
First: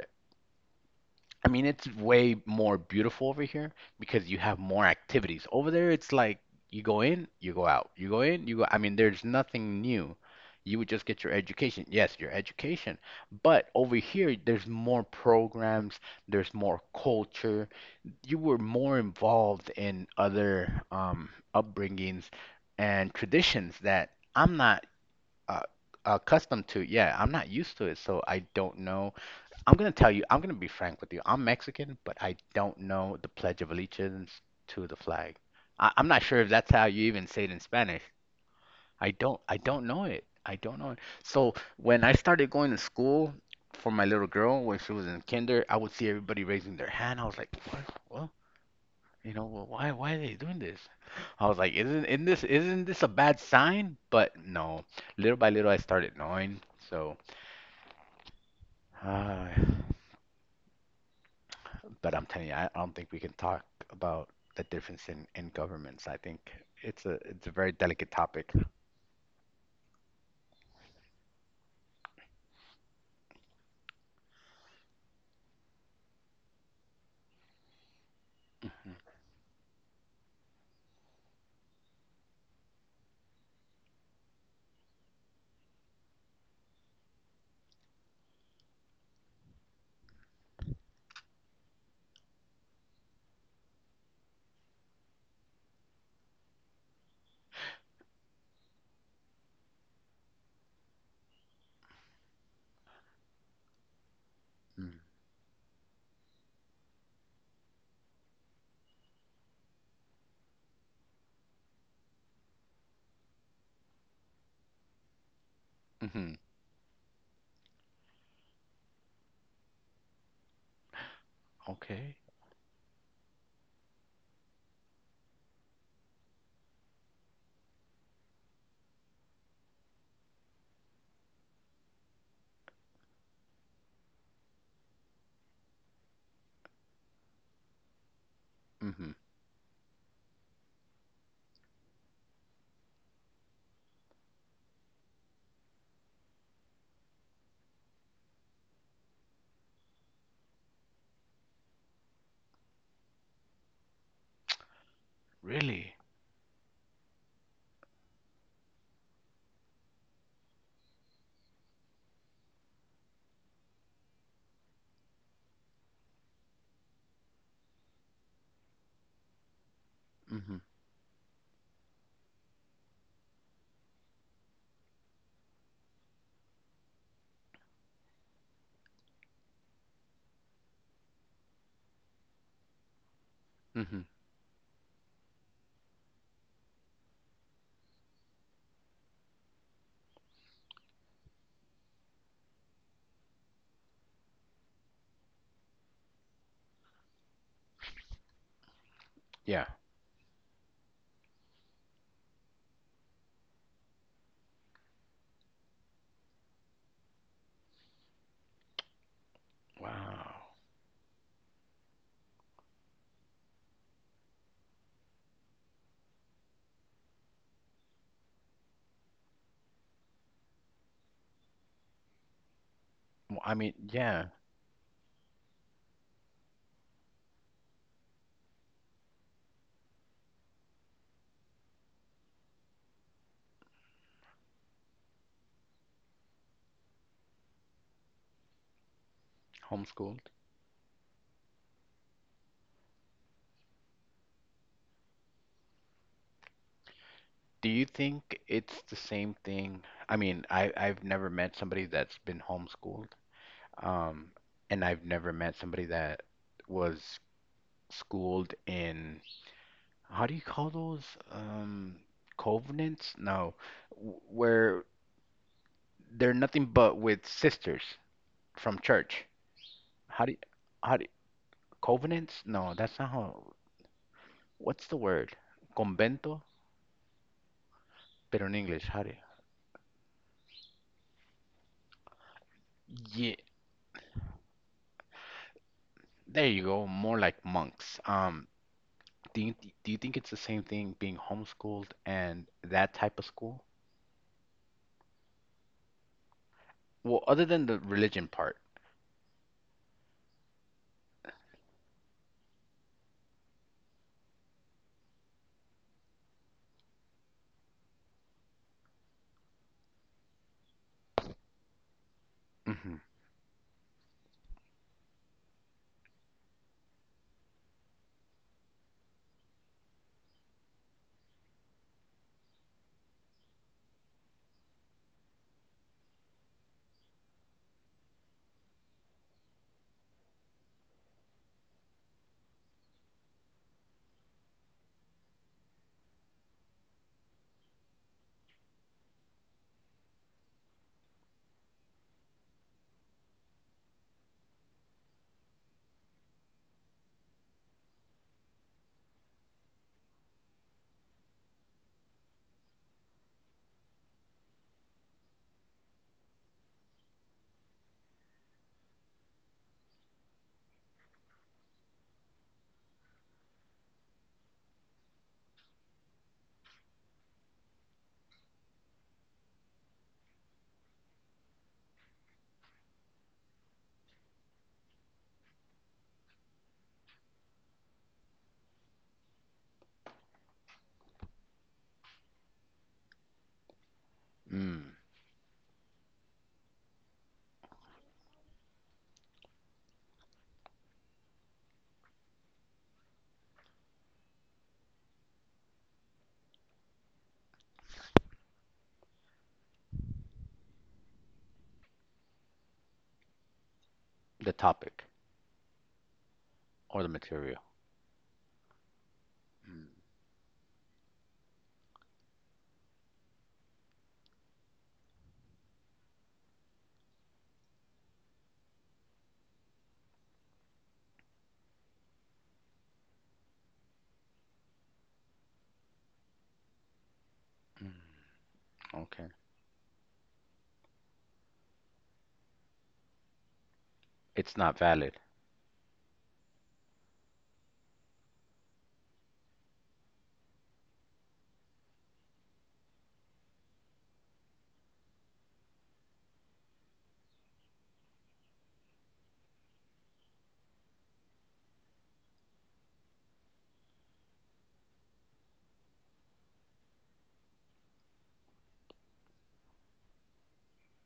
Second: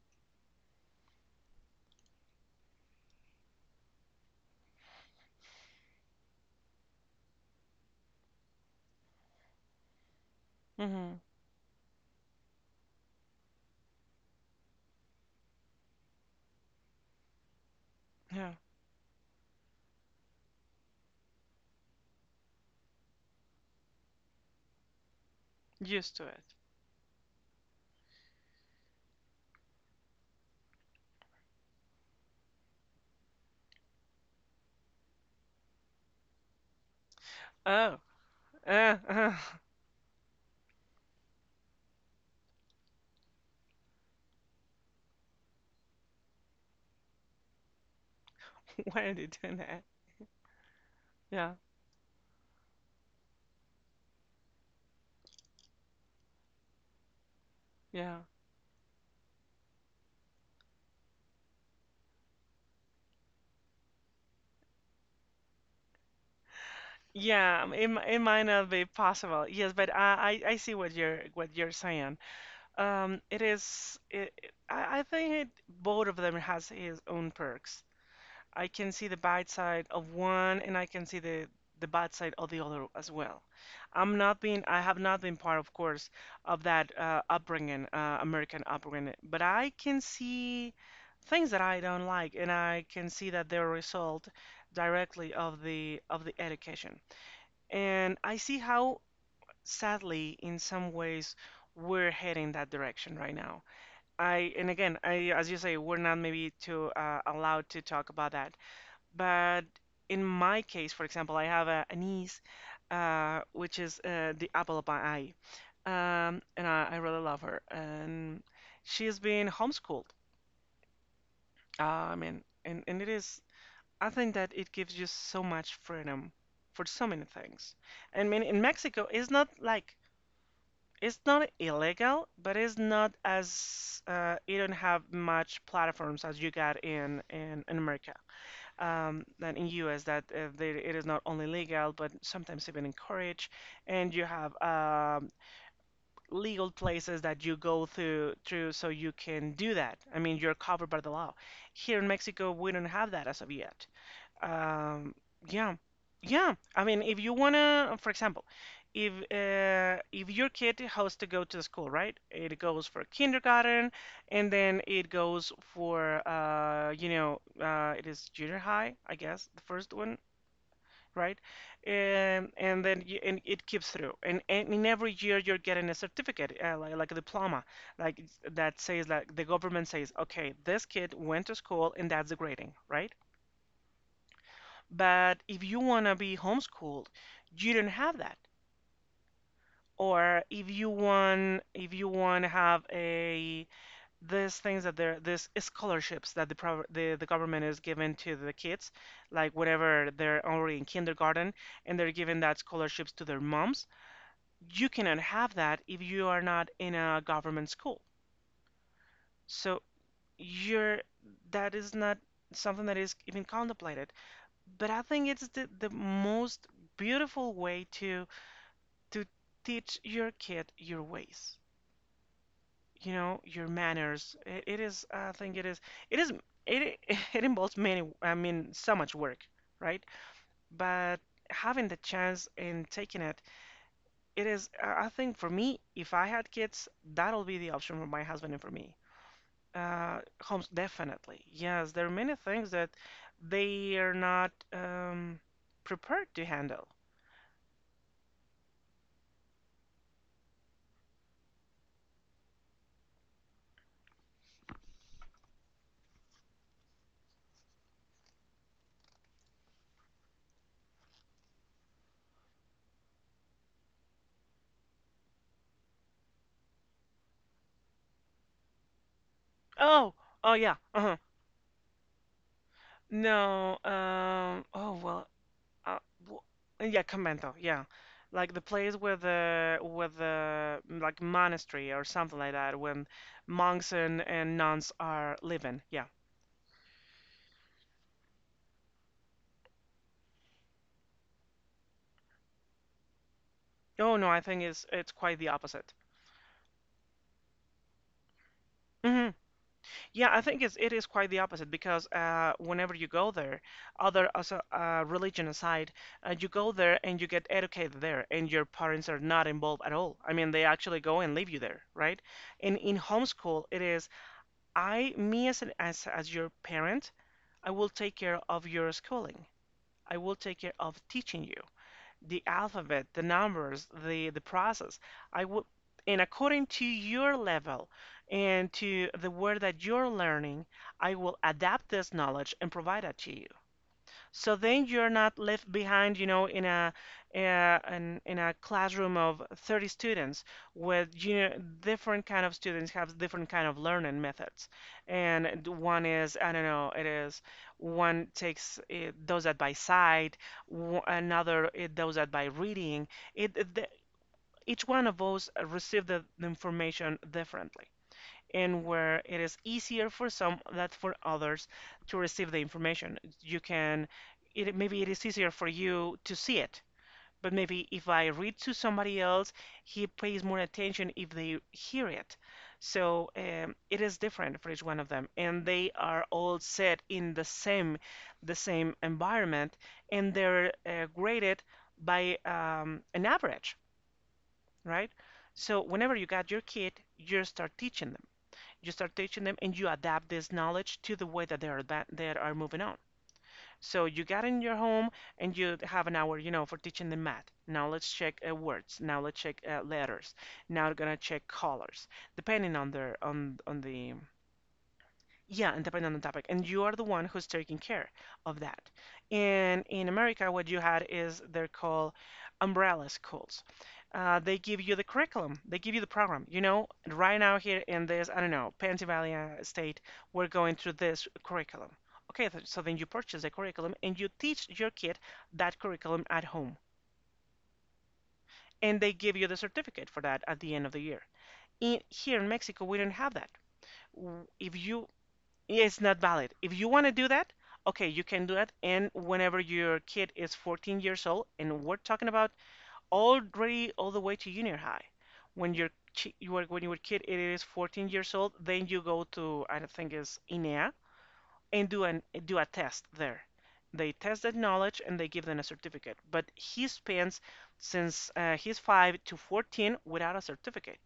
I mean, it's way more beautiful over here because you have more activities. Over there, it's like you go in, you go out. You go in, you go. I mean, there's nothing new. You would just
Hmm.
get your education. Yes, your education. But over here, there's more programs, there's more culture. You
Yeah.
were more involved in other upbringings and traditions that I'm not uh,
Used to it.
accustomed to. Yeah, I'm not used to it, so I don't know I'm gonna tell you, I'm gonna be frank with you. I'm Mexican, but I don't know the Pledge of Allegiance to the flag. I'm not sure if that's how you even say it in
Oh.
Spanish.
Uh, uh,
I don't know it. I don't know it. So when I started going to school for my little girl when she was in kinder, I would see everybody raising their hand. I was like, what? Well,
why are they
you know,
doing
well,
that?
why are they doing this? I
Yeah,
was like, isn't this a bad sign? But no, little by little, I started knowing. So,
yeah,
ah. But I'm telling you, I don't think we can talk about the difference in governments. I think it's a
yeah.
very delicate
It might
topic.
not be possible. Yes, but I see what you're saying. It is. I think it, both of them has his own perks. I can
Mm-hmm.
see the bad side of one and I can see the bad side of the other as well. I have not been part, of course, of that upbringing, American upbringing, but I can see things that I don't like and I can see that they're a result directly of the education. And I see how sadly in some ways we're heading that direction right now. I and again, I as you say, we're not maybe too allowed to talk about that, but in my case, for example, I have a niece, which is the apple of my eye,
Mm-hmm.
and I really love her. And she's been homeschooled. Uh, I
Okay.
mean, and it is, I think that it gives you so much freedom for so many things. I mean, in Mexico, it's not like it's not illegal, but it's not as you don't have much platforms as you got in America.
Mm-hmm.
Than in US that there, it is not only legal but sometimes even encouraged. And you have legal places that you go through so you can do that. I mean, you're covered by the law. Here in Mexico, we don't have that as of yet. Um, yeah,
Really?
yeah. I mean, if you wanna, for example, if your kid has to go to the school, right? It goes for kindergarten, and then it goes for it is junior high, I guess, the first one,
Mm-hmm.
right? And then you, and it keeps through, and in every year you're getting a certificate, like a diploma, that says like the government says, okay, this kid went to school, and that's the grading, right?
Mm-hmm.
But if you want to be homeschooled, you don't have that. Or if you want to have a these things that there, these scholarships that the government is giving to the kids, like
Yeah.
whenever they're already in kindergarten and they're giving that scholarships to their moms, you cannot have that if you are not in a government school. So
Wow.
you're that is not something that is even contemplated. But I think it's the most beautiful way to teach your kid your ways, you know,
Well, I
your
mean, yeah,
manners. I think it is, it is, it, it involves many, I mean, so much work, right? But having the chance and taking it, it is, I think for me, if I had kids, that'll be the option for my husband and for me.
homeschooled.
Homes, definitely. Yes, there are many things that they are not prepared to handle.
Do you think it's the same thing? I mean, I've never met somebody that's been homeschooled, um, and I've never met somebody that was schooled in how do you call those um covenants? No, where they're nothing but with sisters from church.
Oh,
How do you,
oh yeah.
how do you, covenants? No, that's not how.
No,
What's
oh
the
well,
word?
Uh, w-
Convento,
yeah, Convento, yeah.
pero
Like
in
the
English,
place
how do you?
where the like monastery or something like that, when
Yeah,
monks and nuns are living. Yeah.
there you go. More like monks. Do you, do you think it's the same thing being homeschooled and that type of school?
Oh no, I think it's quite the opposite.
Well, other than the religion part,
Hmm. Yeah, I think it's it is quite the opposite because whenever you go there, other also religion aside, you go there and you get educated there, and your parents are not involved at all. I mean, they actually go and leave you there, right? And in
hmm
homeschool, it is me as an as your parent, I will take care of your schooling. I will take care of teaching you the alphabet, the numbers, the process. I will, and according to your level and to the word that you're learning, I will adapt this knowledge and provide it to you. So then you're not left behind, you know, in a in a classroom of 30 students with you know, different kind of students have different kind of learning methods. And one is, I don't know, it is one takes does that by sight, another it does that by reading. It, it the, each one of those receive the information differently and where it is easier for some that for others to receive the information. You can, it, maybe it is easier for you to see it, but maybe if I read to somebody else, he pays more attention if they hear it. So it is different for each one of them, and they are all set in the same environment, and they're graded by an average,
mm,
right? So whenever you got your kid, you start teaching them you start teaching them and you adapt this knowledge to the way that they are moving on, so you got in your home and you have an hour you know for teaching them math, now let's check words, now let's check letters, now we're gonna check colors depending on their on the,
the topic
yeah, and depend on the topic and you are the
or the
one who's
material.
taking care of that. And in America what you had is they're called umbrella schools. They give you the curriculum, they give you the program, you know, right now here in this I don't know Pennsylvania state we're going through this curriculum, so then you purchase the curriculum and you teach your kid that curriculum at home,
Mm-hmm.
and they give you the certificate for that at the end of the year. In here in Mexico we don't have that.
It's
If
not
you
valid
it's not valid. If you want to do that, okay, you can do that. And whenever your kid is 14 years old, and we're talking about already all the way to junior high, when your you are, when your kid is 14 years old, then you go to I think it's INEA and do a test there. They test that knowledge and they give them a certificate. But he spends since he's 5 to 14 without a certificate.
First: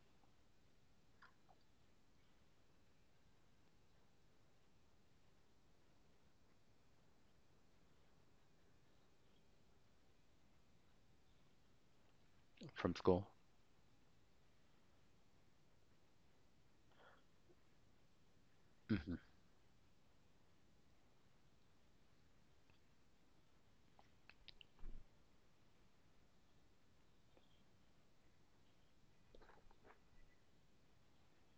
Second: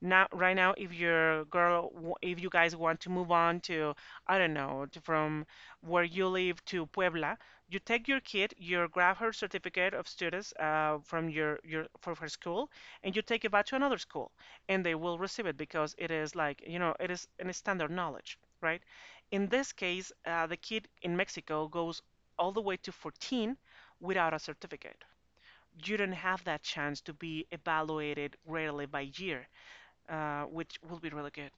Now, right now if your girl if you guys want to move on to I don't know to, from where you live to Puebla, you take your kid, you grab her certificate of studies from your from her school,
from
and you
school.
take it back to another school, and they will receive it because it is like you know it is an standard knowledge, right?
Hmm
In this case the kid in Mexico goes all the way to 14 without a certificate. You don't have that chance to be evaluated rarely by year, which will be really good.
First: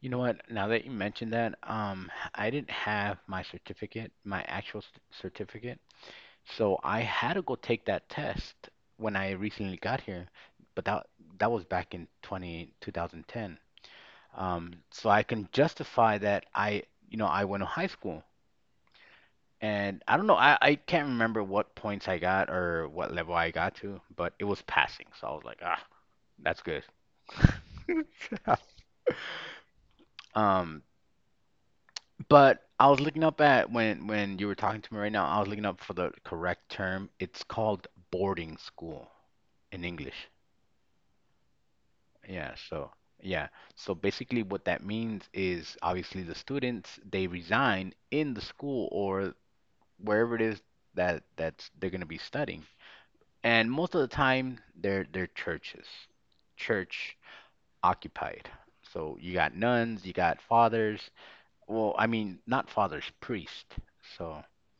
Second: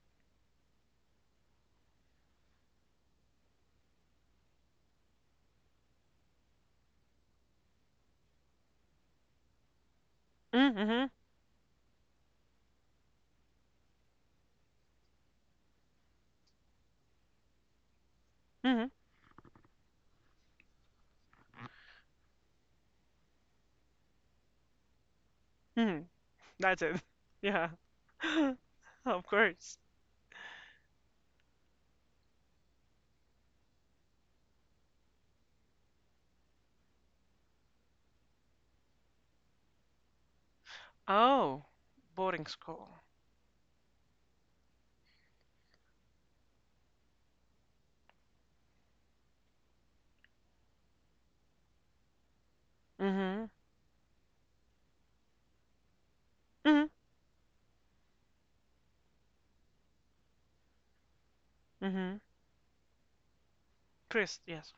You know what? Now that you mentioned that, I didn't have my certificate, my actual certificate, so I had to go take that test when I recently got here, but
Mm-hmm,
that that was back in 20 2010. So I can justify that I, you know, I went to high school,
mm-hmm,
and I don't know, I can't remember what points I got or what level I got to, but it was passing, so I was like, ah,
mm-hmm.
that's
That's
good.
it. Yeah, of course.
Um, but I was looking up at when you were talking to me right now, I was looking up for the correct term. It's called boarding school in English.
Oh, boarding
Yeah,
school.
so yeah. So basically what that means is obviously the students they resign in the school or wherever it is that that's they're going to be studying.
Mm-hmm,
And most of the time they're churches.
mm-hmm,
Church occupied. So you got nuns, you got fathers. Well, I
mm-hmm.
mean, not fathers, priest. So
Chris, yes,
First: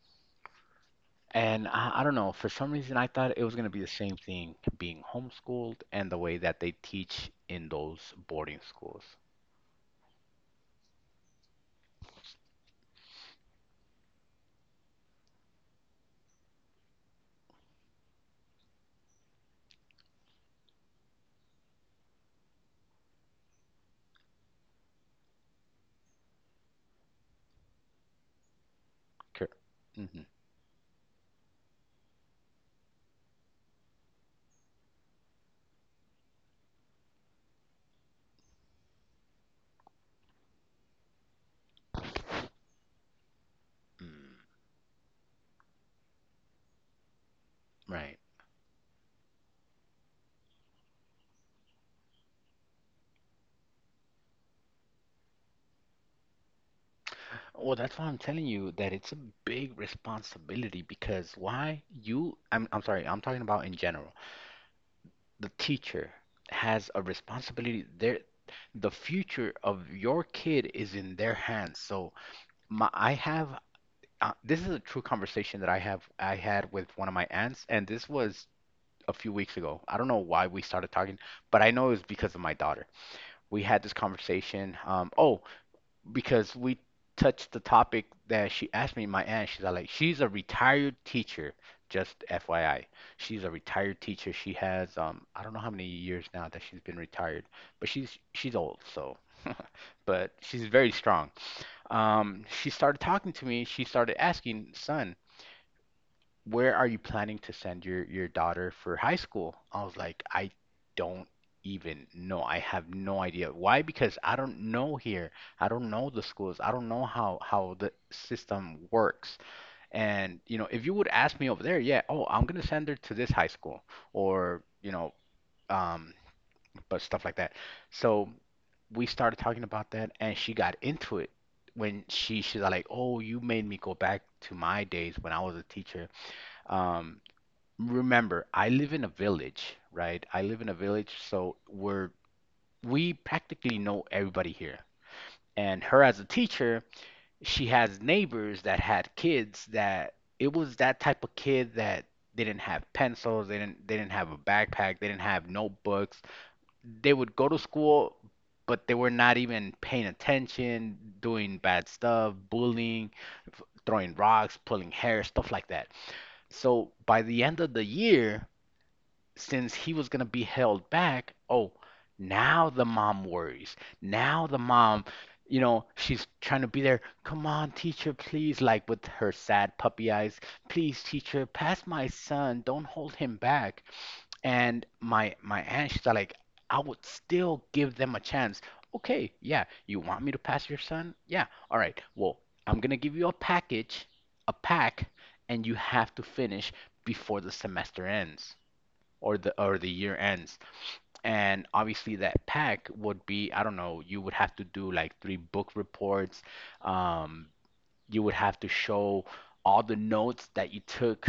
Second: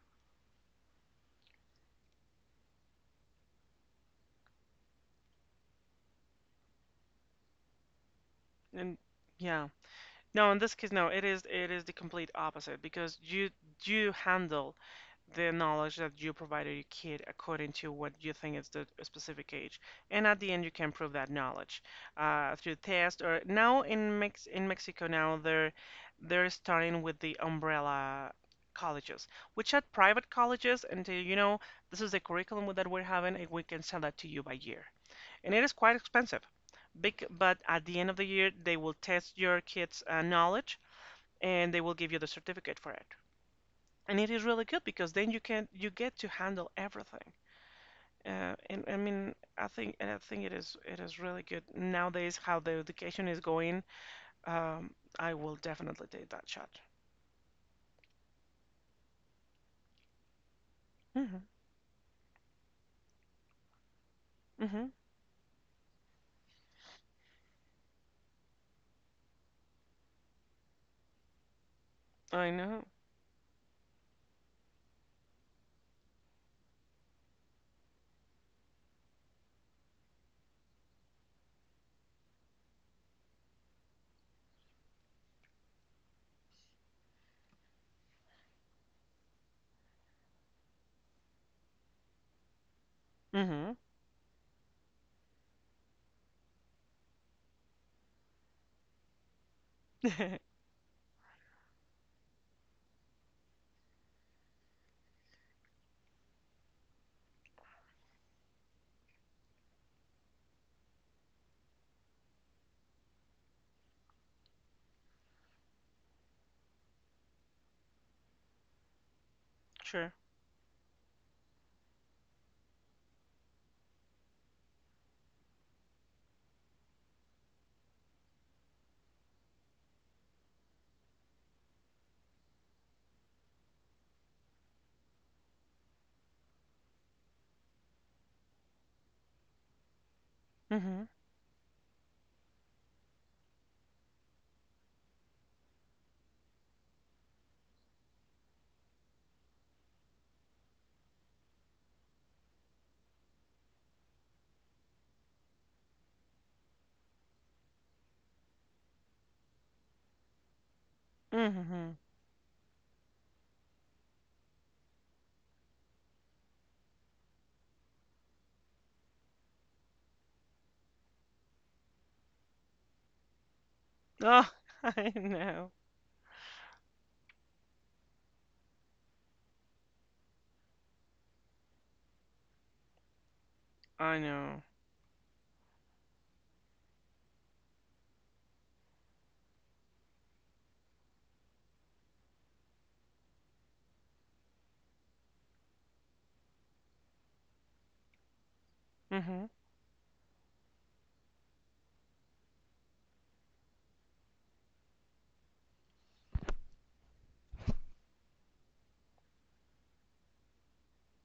and I don't know, for some reason, I thought it was going to be the same thing being homeschooled and the way that they teach in those boarding
and
schools.
yeah, no, in this case, no. It is the complete opposite because you handle the knowledge that you provided your kid according to what you think is the specific age, and at the end you can prove that knowledge through test, or now in Mex in Mexico now they're starting with the umbrella colleges, which are
Mm-hmm.
private colleges, and you know this is the curriculum that we're having, and we can sell that to you by year, and it is quite expensive. Big, but at the end of the year they will test your kids' knowledge and they will give you the certificate for it. And it
Mm,
is really good because then you can you get to handle everything.
right.
And I mean, I think and I think it is really good nowadays how the education is going. Um, I will definitely take that shot.
Well, that's why I'm telling you that it's a big responsibility because
Mhm.
why you, I'm sorry, I'm talking about in general.
Mhm.
The teacher has a responsibility. There, the future of your kid is in their hands. So
I know.
my, I have, this is a true conversation that I had with one of my aunts, and this was a few weeks ago. I don't know why we started talking, but I know it was because of my daughter. We had this conversation. Oh, because we touched the topic that she asked me, my aunt. She's like, she's a retired teacher. Just FYI, she's a
Mhm.
retired teacher. She has I don't know how many years now that she's been retired, but she's old, so but she's very strong. She started talking to me. She started asking, son, where are you planning to send your daughter for high school? I was like, I don't even know. I have no idea. Why? Because I don't know here. I don't know the schools. I don't know how the system works.
Sure.
And you know, if you would ask me over there, yeah, oh, I'm gonna send her to this high school or you know, um, but stuff like that. So we started talking about that, and she got into it. When she She's like, oh, you made me go back to my days when I was a teacher. Um, remember, I live in a village, right? I live in a
Mhm.
village, so we practically know everybody here. And her as a teacher, she has neighbors that had kids that it was that type of kid that they didn't have pencils, they didn't have a backpack, they didn't have notebooks. They would go to school, but they were not even paying attention, doing bad
Mhm.
stuff, bullying, throwing rocks, pulling hair, stuff like that. So by the end of the year, since he was going to be held back, oh, now the mom worries. Now
Oh,
the mom,
I know.
she's trying to be there. Come on, teacher, please, like with her sad puppy eyes. Please, teacher, pass my son. Don't hold him back.
I know.
And my aunt, she's like, I would still give them a chance. Okay, yeah, you want me to pass your son? Yeah. All right. Well, I'm gonna give you a package, a pack, and you have to finish before the semester ends or the
Mhm.
or the year ends. And obviously that pack would be, I don't know, you would have to do like three book reports. Um, you would have to show all the notes that you took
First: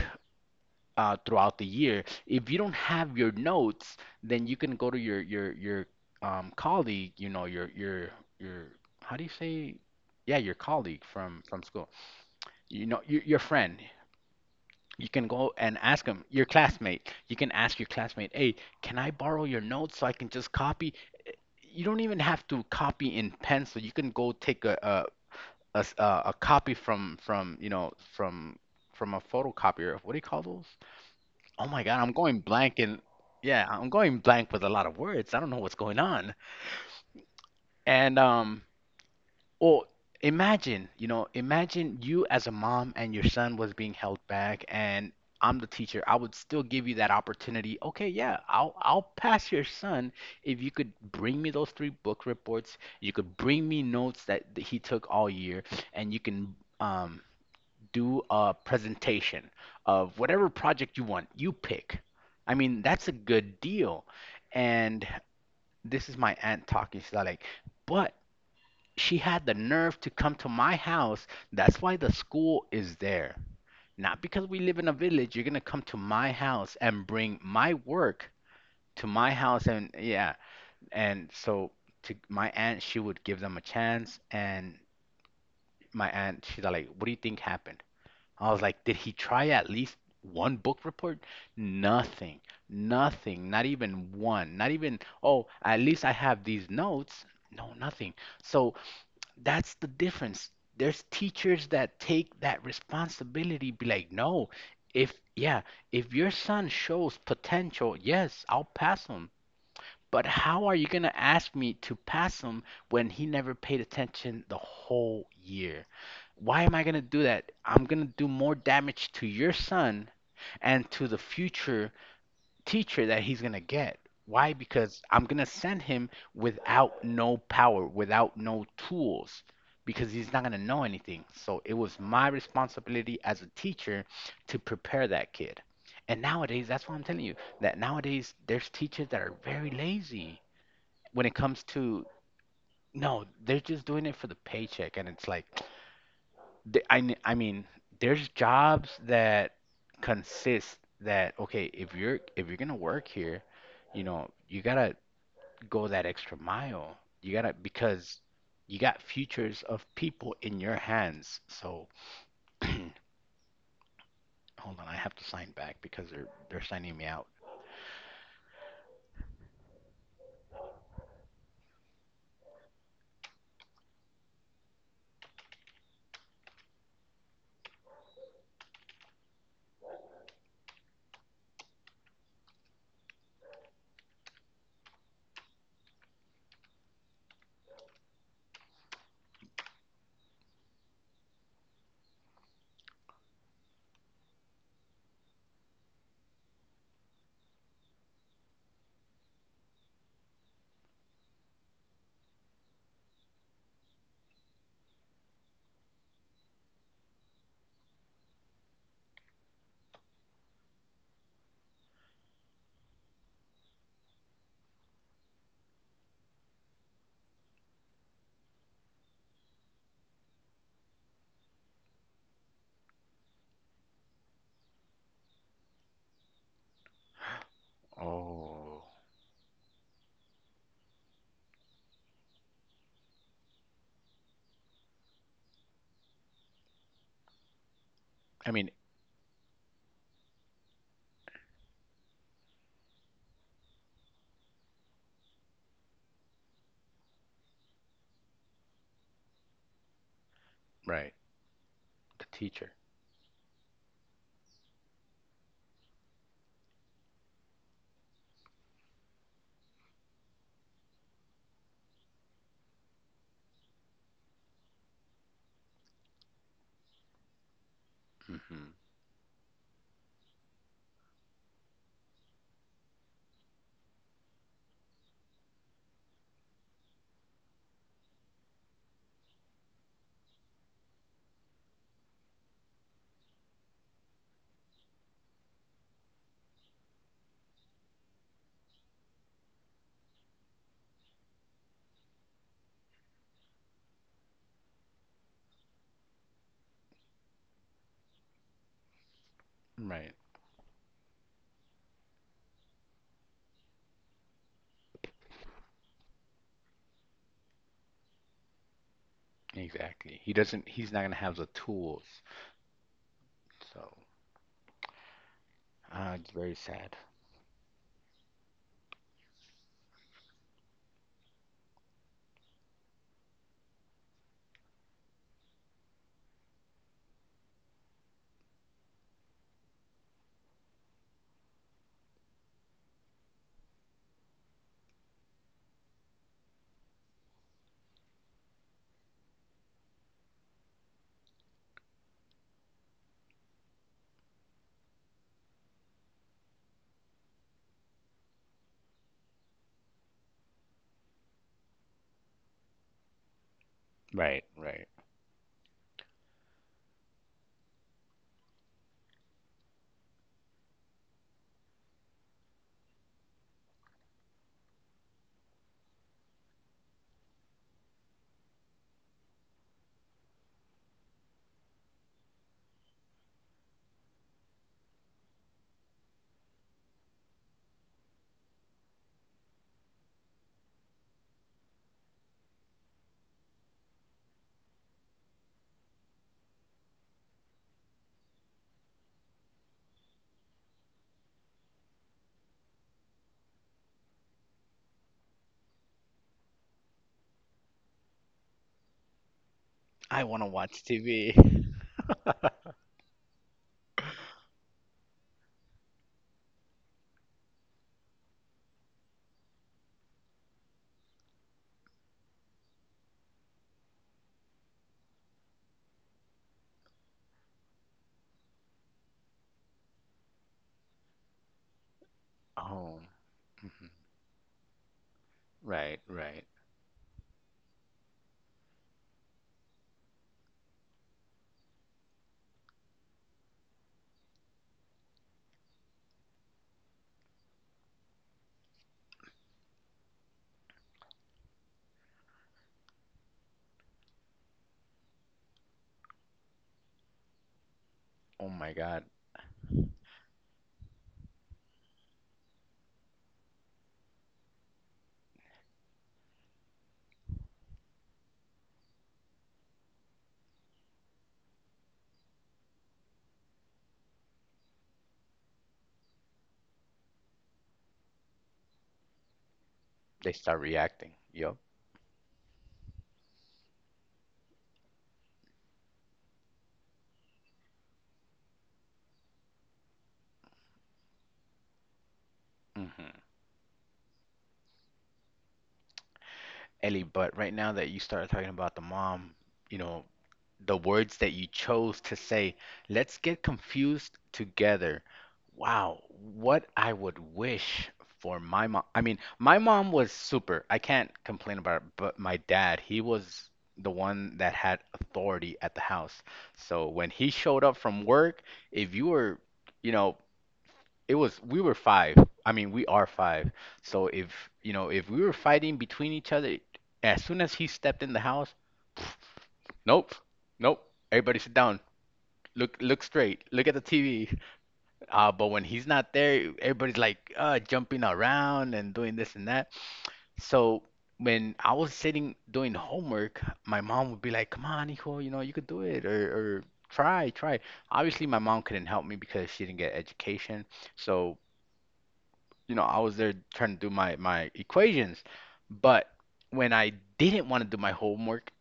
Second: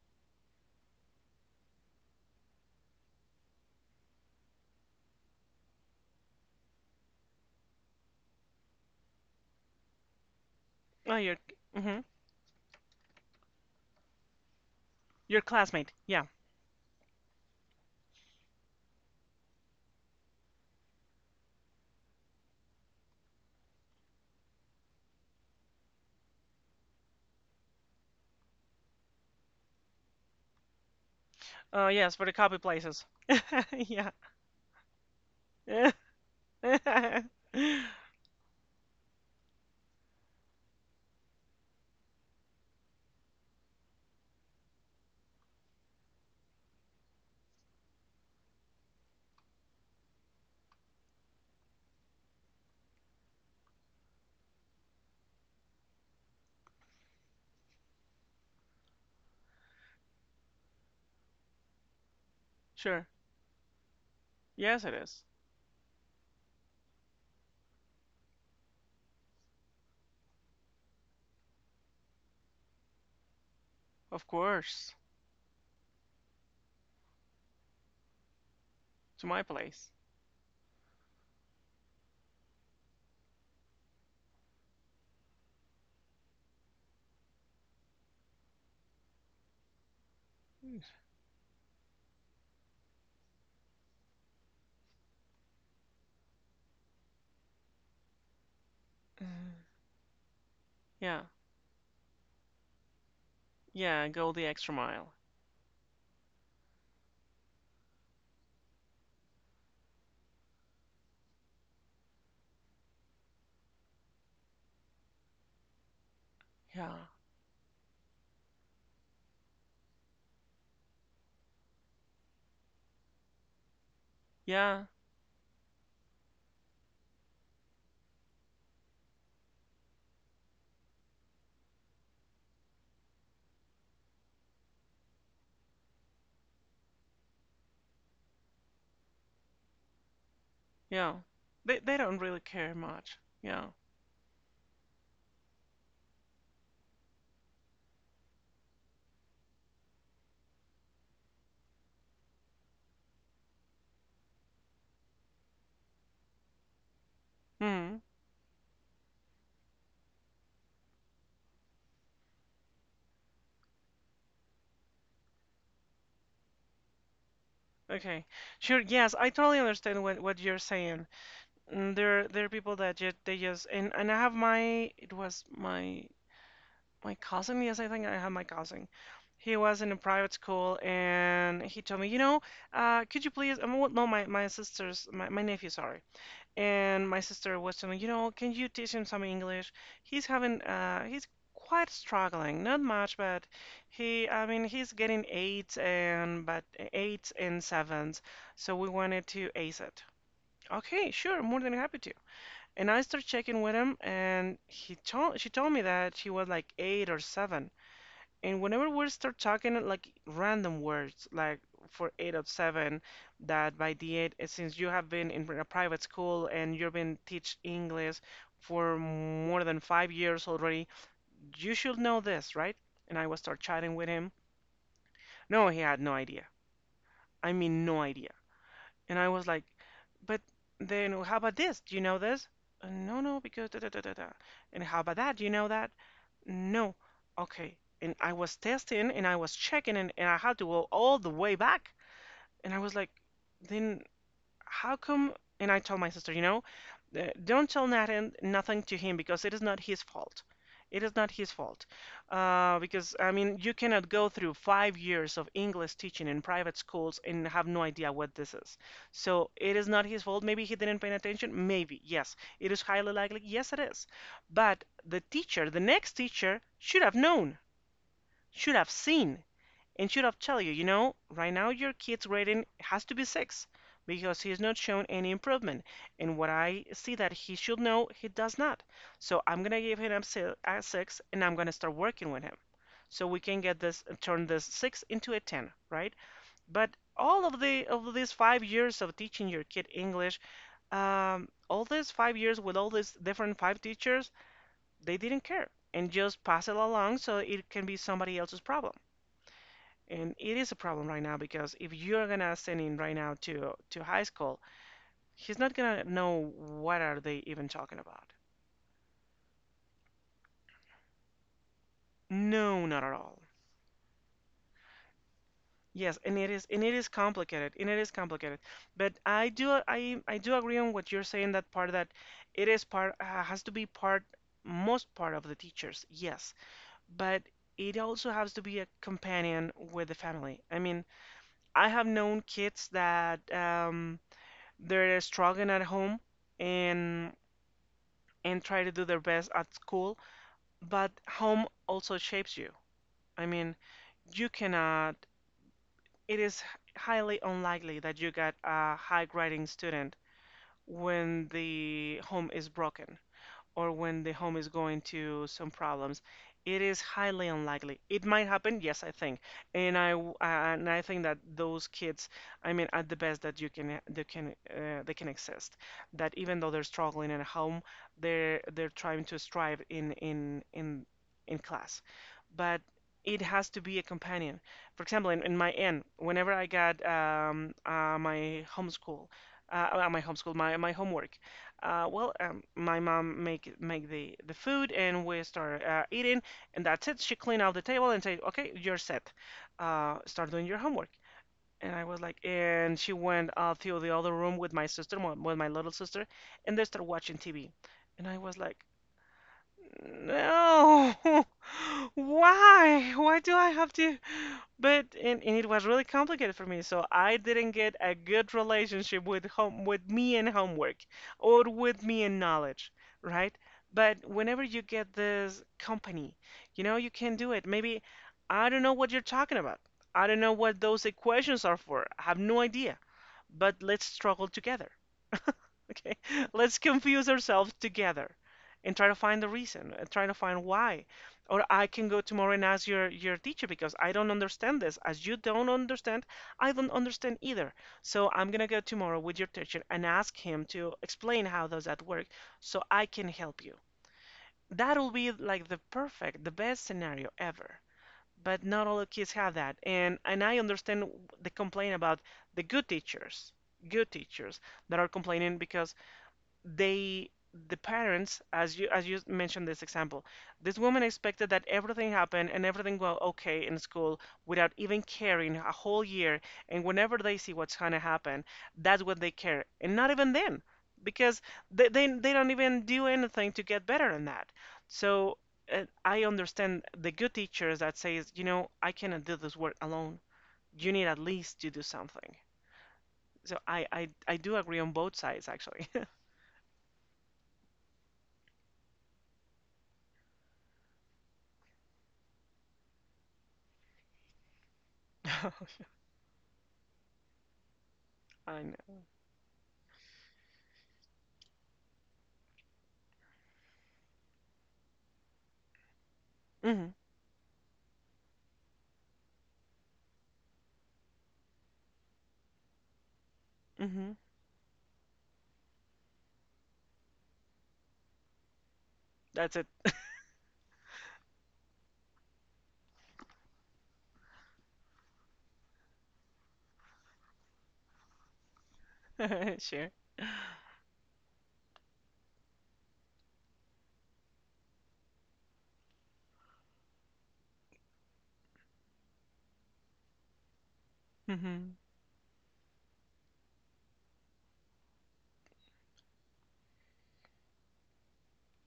throughout the year. If you don't have your notes, then you can go to your colleague, your how do you say? Yeah, your colleague
Oh, your
from school.
mhm.
Your friend. You can
Your
go and
classmate.
ask them,
Yeah.
your classmate. You can ask your classmate, hey, can I borrow your notes so I can just copy? You don't even have to copy in pencil. You can go take a copy from from a photocopier. What do you call those? Oh my
Oh,
God, I'm
yes, for the
going
copy
blank and
places.
yeah, I'm
Yeah.
going blank with a lot of words. I don't know what's going on. And Or imagine you as a mom and your son was being held back and I'm the teacher. I would still give you that opportunity. Okay, yeah, I'll pass your son if you could bring me those three book reports, you could bring me notes that, he took all year, and you can do a presentation of whatever project you want. You pick. I mean,
Sure.
that's a good deal.
Yes, it
And
is.
this is my aunt talking. She's like, but she had the nerve to come to my house. That's why the school is there. Not
Of
because we live in a
course.
village. You're gonna come to my house and bring my work to
To
my
my
house
place.
and yeah. And so to my aunt, she would give them a chance. And my aunt, she's like, "What do you think happened?" I was like, "Did he try at least one book report? Nothing. Nothing. Not even one. Not even, oh, at least I have these notes. No, nothing." So that's the difference. There's
Yeah.
teachers that take that responsibility, be
Yeah,
like,
go the
no,
extra mile.
if, yeah, if your son shows potential, yes, I'll pass him. But how are you going to ask me to pass him when he never paid attention the whole year? Why am I
Yeah.
going to do that? I'm going to do more damage to your son and to the future teacher that he's going to get. Why?
Yeah.
Because I'm going to send him without no power, without no tools, because he's not going to know anything. So it was my responsibility as a teacher to prepare that kid. And nowadays, that's what I'm telling you, that nowadays there's teachers that are very lazy
Yeah.
when it comes
They
to,
don't really care much.
no, they're
Yeah.
just doing it for the paycheck. And it's like, I mean, there's jobs that consist that okay, if you're gonna work here, you know, you gotta go that extra mile. You gotta
Hmm.
because you got futures of people in your hands. So hold on, I have to sign back because they're signing me out.
Okay. Sure. Yes, I totally understand what you're saying. Mm, there are people that just they just and I have my it was my my cousin. Yes, I think I have my cousin. He was in a private school and he told me, you know, could you please? Well, no, my sister's my nephew, sorry. And my sister was telling, me, you know, can you teach him some English? He's having, he's quite struggling, not much, but he, I mean, he's getting eights and, but eights and sevens. So we wanted to ace it. Okay, sure, more than happy to. And I started checking with him, and she told me that she was like eight or seven. And whenever we start talking like random words, like for eight of seven, that by the eight, since you have been in a private school and you've been teach English for more than 5 years already, you should know this, right? And I will start chatting with him. No, he had no idea. I mean, no idea.
Oh,
And I was like, but then how about this? Do you know this? No, no, because da da da da da. And how about that? Do you know that? No. Okay. And I was
I mean,
testing and I was checking and I had to go all the way back. And I was like, then how come? And I told my sister, you know, don't tell Nathan nothing to him because it is not his fault. It is
right,
not his fault.
the teacher.
Because, I mean, you cannot go through 5 years of English teaching in private schools and have no idea what this is. So it is not his fault. Maybe he didn't pay attention. Maybe, yes. It is highly likely. Yes, it is. But the teacher, the next teacher, should have known, should
Hmm.
have seen. And should have tell you, you know, right now your kid's rating has to be six, because he's not shown any improvement, and what I see that he should know he does not. So I'm gonna give him a six, and I'm gonna start working with him, so we can get this turn this six into a ten, right? But all of the of these 5 years of teaching your kid English, all these 5 years with all these different five teachers, they didn't care and just pass it along so it can be somebody else's problem.
Right,
And it is a problem right now because if you're gonna send him right now to high school, he's not gonna know what are they even talking about.
exactly. He doesn't. He's not gonna have the tools.
No, not at all.
So,
Yes, and
it's very
it
sad.
is complicated, and it is complicated. But I do agree on what you're saying that part that it is part has to be part most part of the teachers. Yes, but it also has to be a companion with the family. I mean, I have known kids that they're struggling at home and and try to do their best at school, but home also shapes you. I mean, you cannot, it is highly unlikely that you got a high grading student when the home is broken or when the
Right,
home is
right.
going to some problems, it is highly unlikely. It might happen, yes, I think, and and I think that those kids, I mean, at the best that you can they can they can exist. That even though they're struggling at home, they're trying to strive in class, but it has to be a companion. For example, in my end, whenever I got my homeschool, my homework. My mom make the food, and we start eating, and that's it. She clean out the table and say, "Okay, you're set. Start doing your homework." And I was like, and she went to the other room with my sister, with my little sister, and they start watching TV. And I was like,
I want to watch
no,
TV.
why? Why do I have to? But and it was really complicated for me, so I didn't get a good relationship with home with me and homework or with me and knowledge, right? But whenever you get this company, you know, you can do it. Maybe I don't know what you're talking about. I don't know what those equations are for. I have no idea.
Oh,
But
mhm.
let's struggle together.
Right,
Okay,
right.
let's confuse ourselves together and try to find the reason, and try to find why. Or I can go tomorrow and ask your teacher because I don't understand this. As you don't understand, I don't understand either. So I'm gonna go tomorrow with your teacher and ask him to explain how does that work so I can help you. That'll be like the perfect, the best scenario ever.
Oh
But
my
not all the
God,
kids have that. And I understand the complaint about the good teachers that are complaining because they the parents as you mentioned this example this woman expected that everything happened and everything go okay in school without even caring a whole year and whenever they see what's going to happen that's what they care and not even
they
then
start reacting.
because
Yup.
they don't even do anything to get better in that so I understand the good teachers that says you know I cannot do this work alone you need at least to do something
Hmm.
so I do agree on both sides actually
Ellie, but right now that you started talking about the mom, you know, the words that you chose to say, let's get confused together. Wow, what I would wish for
I
my mom.
know.
I mean, my mom was super. I can't complain about it, but my dad, he was the one that had authority at the house. So
Mhm,
when he showed up from work, if you were, you know, it was we were five. I mean, we are five. So
mhm.
if you know, if we were fighting between each other, as soon as he stepped in the house,
That's it.
nope, nope. Everybody sit down. Look, look straight. Look at the TV. But when he's not there, everybody's like jumping around and doing this and that.
Sure.
So when I was sitting doing homework, my mom would be like, "Come on, hijo, you know you could do it, or try, try." Obviously, my mom couldn't help me because she didn't get education. So
Mhm.
you know, I was there trying to do my equations, but when I didn't want to do my homework,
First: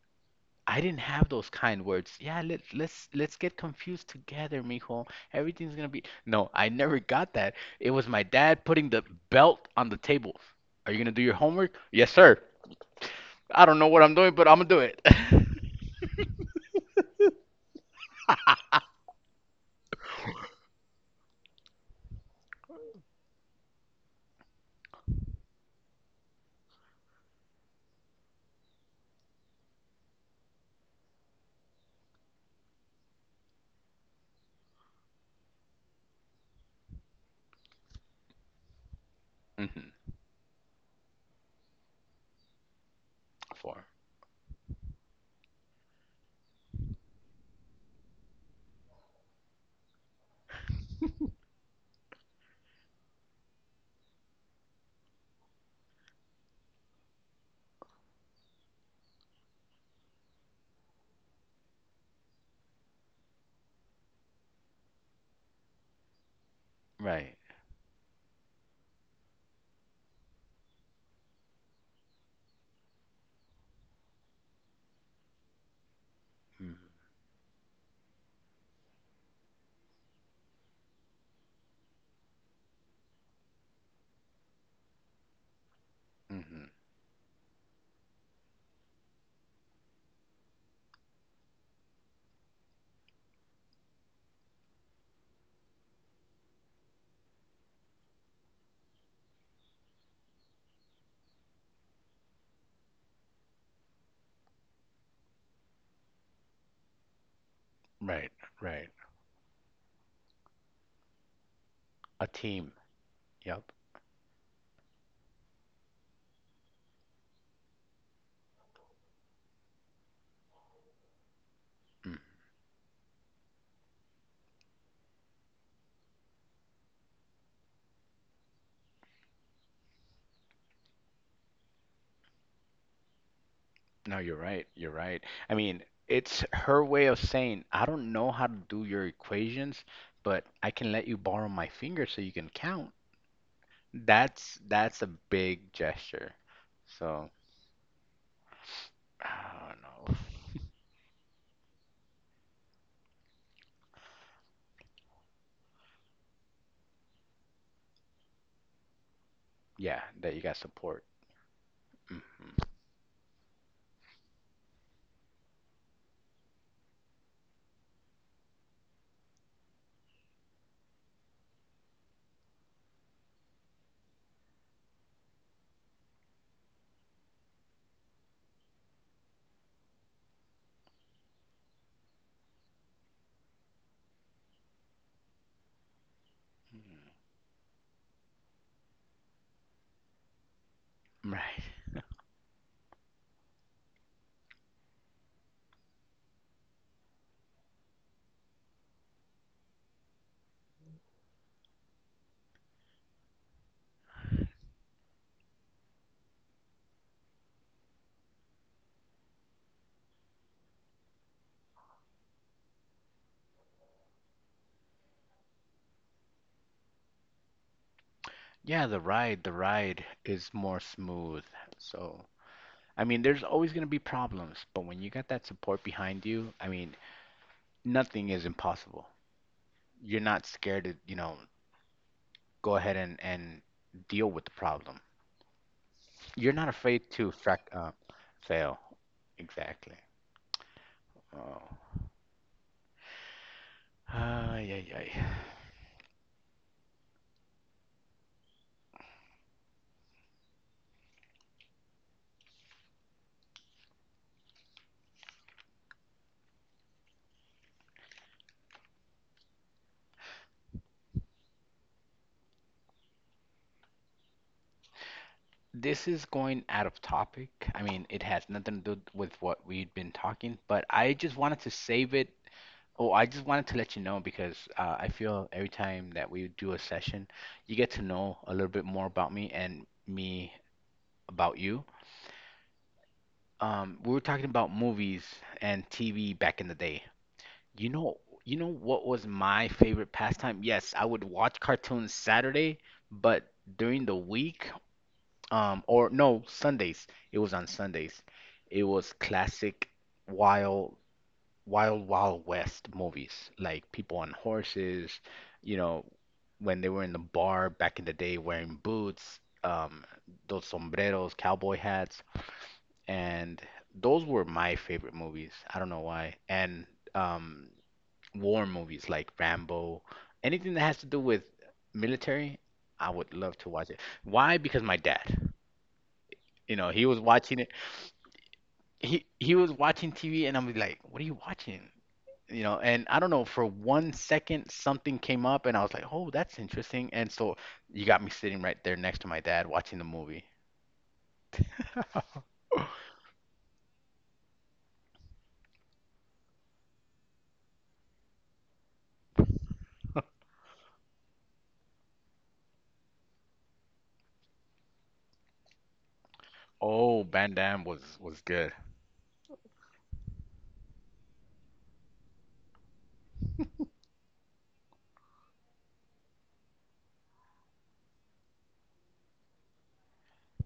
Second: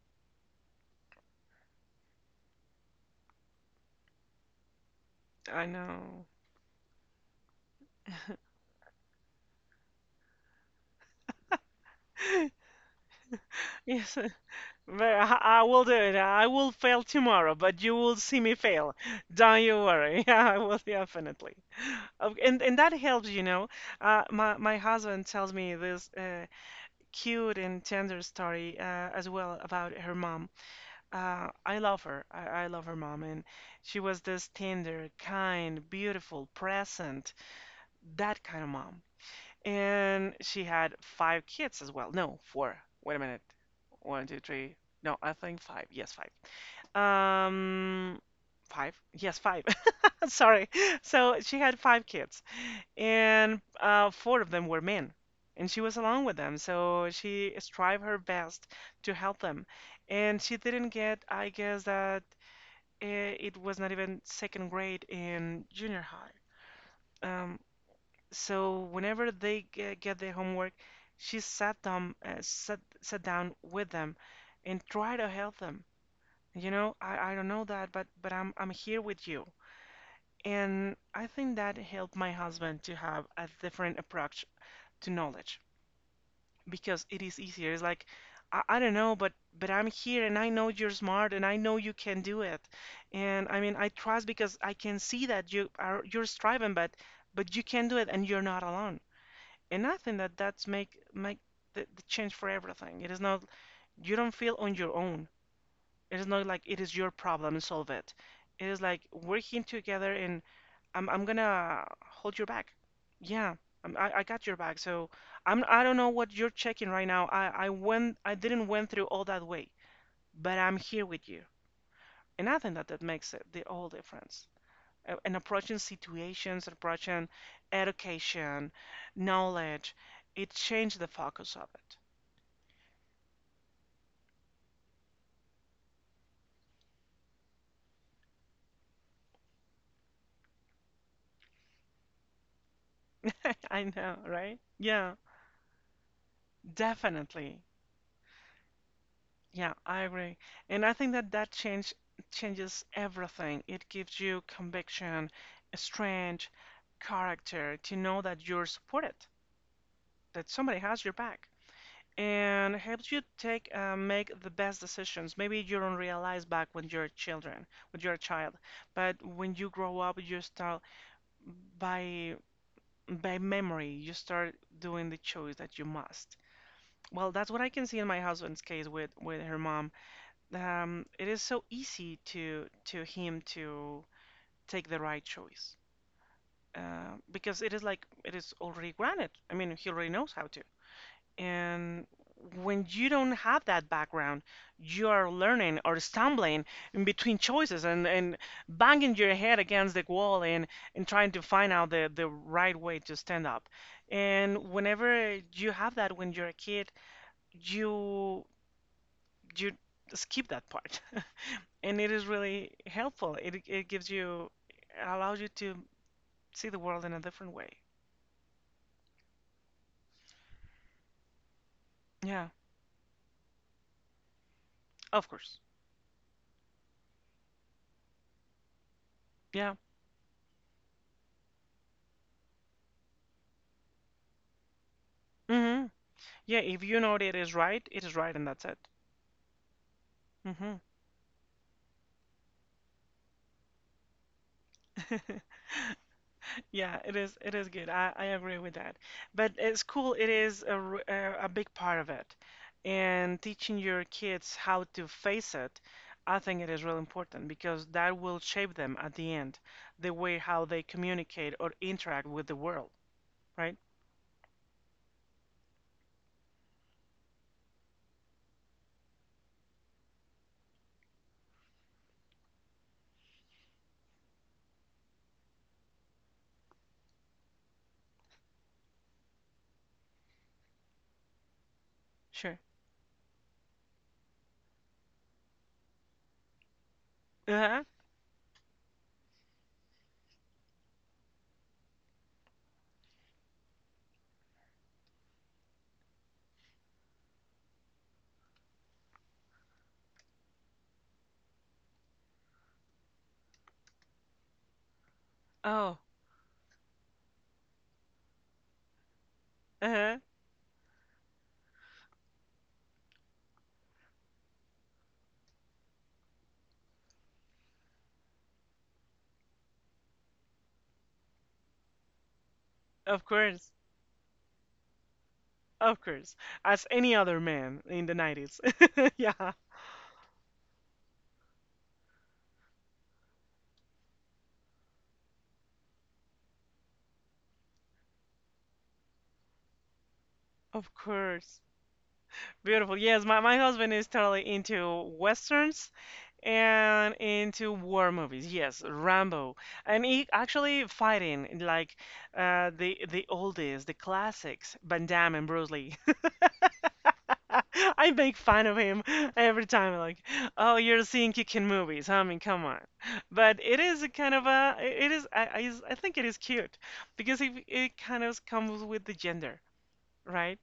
I didn't have those kind words. Yeah, let's get confused together, mijo.
I
Everything's gonna be.
know.
No, I never got that. It was my dad putting the belt on the table. Are you gonna do your homework? Yes, sir. I don't know what I'm
Yes,
doing, but I'm gonna do it.
but I will do it. I will fail tomorrow, but you will see me fail. Don't you worry. Yeah, I will definitely. Okay, and that helps, you know. My husband tells me this cute and tender story as well about her mom. I love her. I love her mom, and she was this tender, kind, beautiful, present, that kind of mom.
Hmm.
And she had five kids as well. No, four. Wait a minute.
Four.
One, two, three. No, I think five. Yes, five. Um, five? Yes, five. Sorry. So she had five kids, and four of them were men, and she was alone with them. So she strived her best to help them, and she didn't get, I guess, that it was not even second grade in junior high.
Right.
Um, so whenever they get their homework, she sat them, sat down with them and try to help them. You
Hmm.
know, I don't know that, but I'm here with you. And I think that helped my husband to have a different approach to knowledge
Hmm.
because it is easier. It's like, I don't know, but I'm here and I know you're smart and I know you can do it. And I mean, I trust because I can see that you're striving, but you can do it and you're not alone and I think that that's make the change for everything. It is not you don't feel on your own. It is not like it is your problem solve it.
Right.
It is
Right.
like working together and I'm gonna
A
hold your back.
team.
Yeah,
Yep.
I got your back. So I'm I don't know what you're checking right now. I didn't went through all that way, but I'm here with you. And I think that that makes it the whole difference. And approaching situations, approaching education, knowledge, it changed the focus of it.
No, you're right. You're right. I mean, it's her way of saying, I don't know how to do your equations, but I can let you borrow my finger so you can count.
I know, right?
That's a
Yeah,
big gesture. So,
definitely.
I
Yeah,
don't
I
know.
agree. And I think that that change changes everything. It gives you conviction, strength, character to know that you're supported,
Yeah, that you
that
got
somebody has
support.
your back,
Hmm.
and helps you take make the best decisions. Maybe you don't realize back when you're children, when you're a child, but when you grow up, you start by by memory, you start doing the choice that you must. Well, that's what I can see in my husband's case with her mom. It is so easy to him to take the right choice because it is like it is already granted. I mean, he already knows how to.
Right.
And when you don't have that background, you are learning or stumbling in between choices and banging your head against the wall and trying to find out the right way to stand up. And whenever you have that when you're a kid, you you skip that part and it is really helpful it, it gives you it allows you to see the world in a different way.
Yeah, the ride is more smooth. So,
Yeah,
I mean, there's always going to be problems, but when you got
of
that
course.
support behind you, I mean, nothing is impossible.
Yeah.
You're not scared to, you know, go ahead and deal with the problem.
Hmm.
You're
Yeah,
not
if you
afraid
know
to
that
frac
it is right and that's
fail.
it.
Exactly. Oh. Ay, ay, ay.
Hmm. Yeah, it is. It is good. I agree with that. But school, it is a, r- a big part of it, and teaching your kids how to face it, I think it is real important because that will shape them at the end, the way how they communicate or interact with the world, right?
This is going out of topic. I mean, it has nothing to do with what we've been talking, but I just wanted to save it. Oh, I just wanted to let you know because I feel every time that we do a session, you get to know a little bit more about me and me about you.
Sure.
We were talking about movies and TV back in the day.
Uh-huh.
You know, you know what was my favorite pastime? Yes, I would watch cartoons Saturday, but during the week, or no, Sundays. It was on Sundays. It was classic wild, wild west movies, like people on horses, you
Oh.
know, when they were in the bar back in the day wearing boots,
Uh-huh.
those sombreros, cowboy hats, and those were my favorite movies. I don't know why. And um war movies like Rambo, anything that has to do with military, I
Of
would love to
course.
watch it. Why? Because my dad,
Of course.
you know,
As
he
any
was
other
watching it.
man in the 90s.
He
Yeah.
was watching TV, and I'm like, "What are you watching?" You know, and I don't know. For one second, something came up, and I was like, "Oh, that's interesting." And so you got me sitting right there next to my dad watching the movie.
Of course. Beautiful. Yes, my husband is totally into westerns and into war movies. Yes, Rambo, and he actually fighting like the oldies, the classics, Van Damme and Bruce Lee.
Oh, Van Damme
I
was
make fun
good.
of him every time, like, oh, you're seeing kicking movies. I mean, come on. But it is a kind of a, it is, I think it is cute because it kind of comes with the gender, right?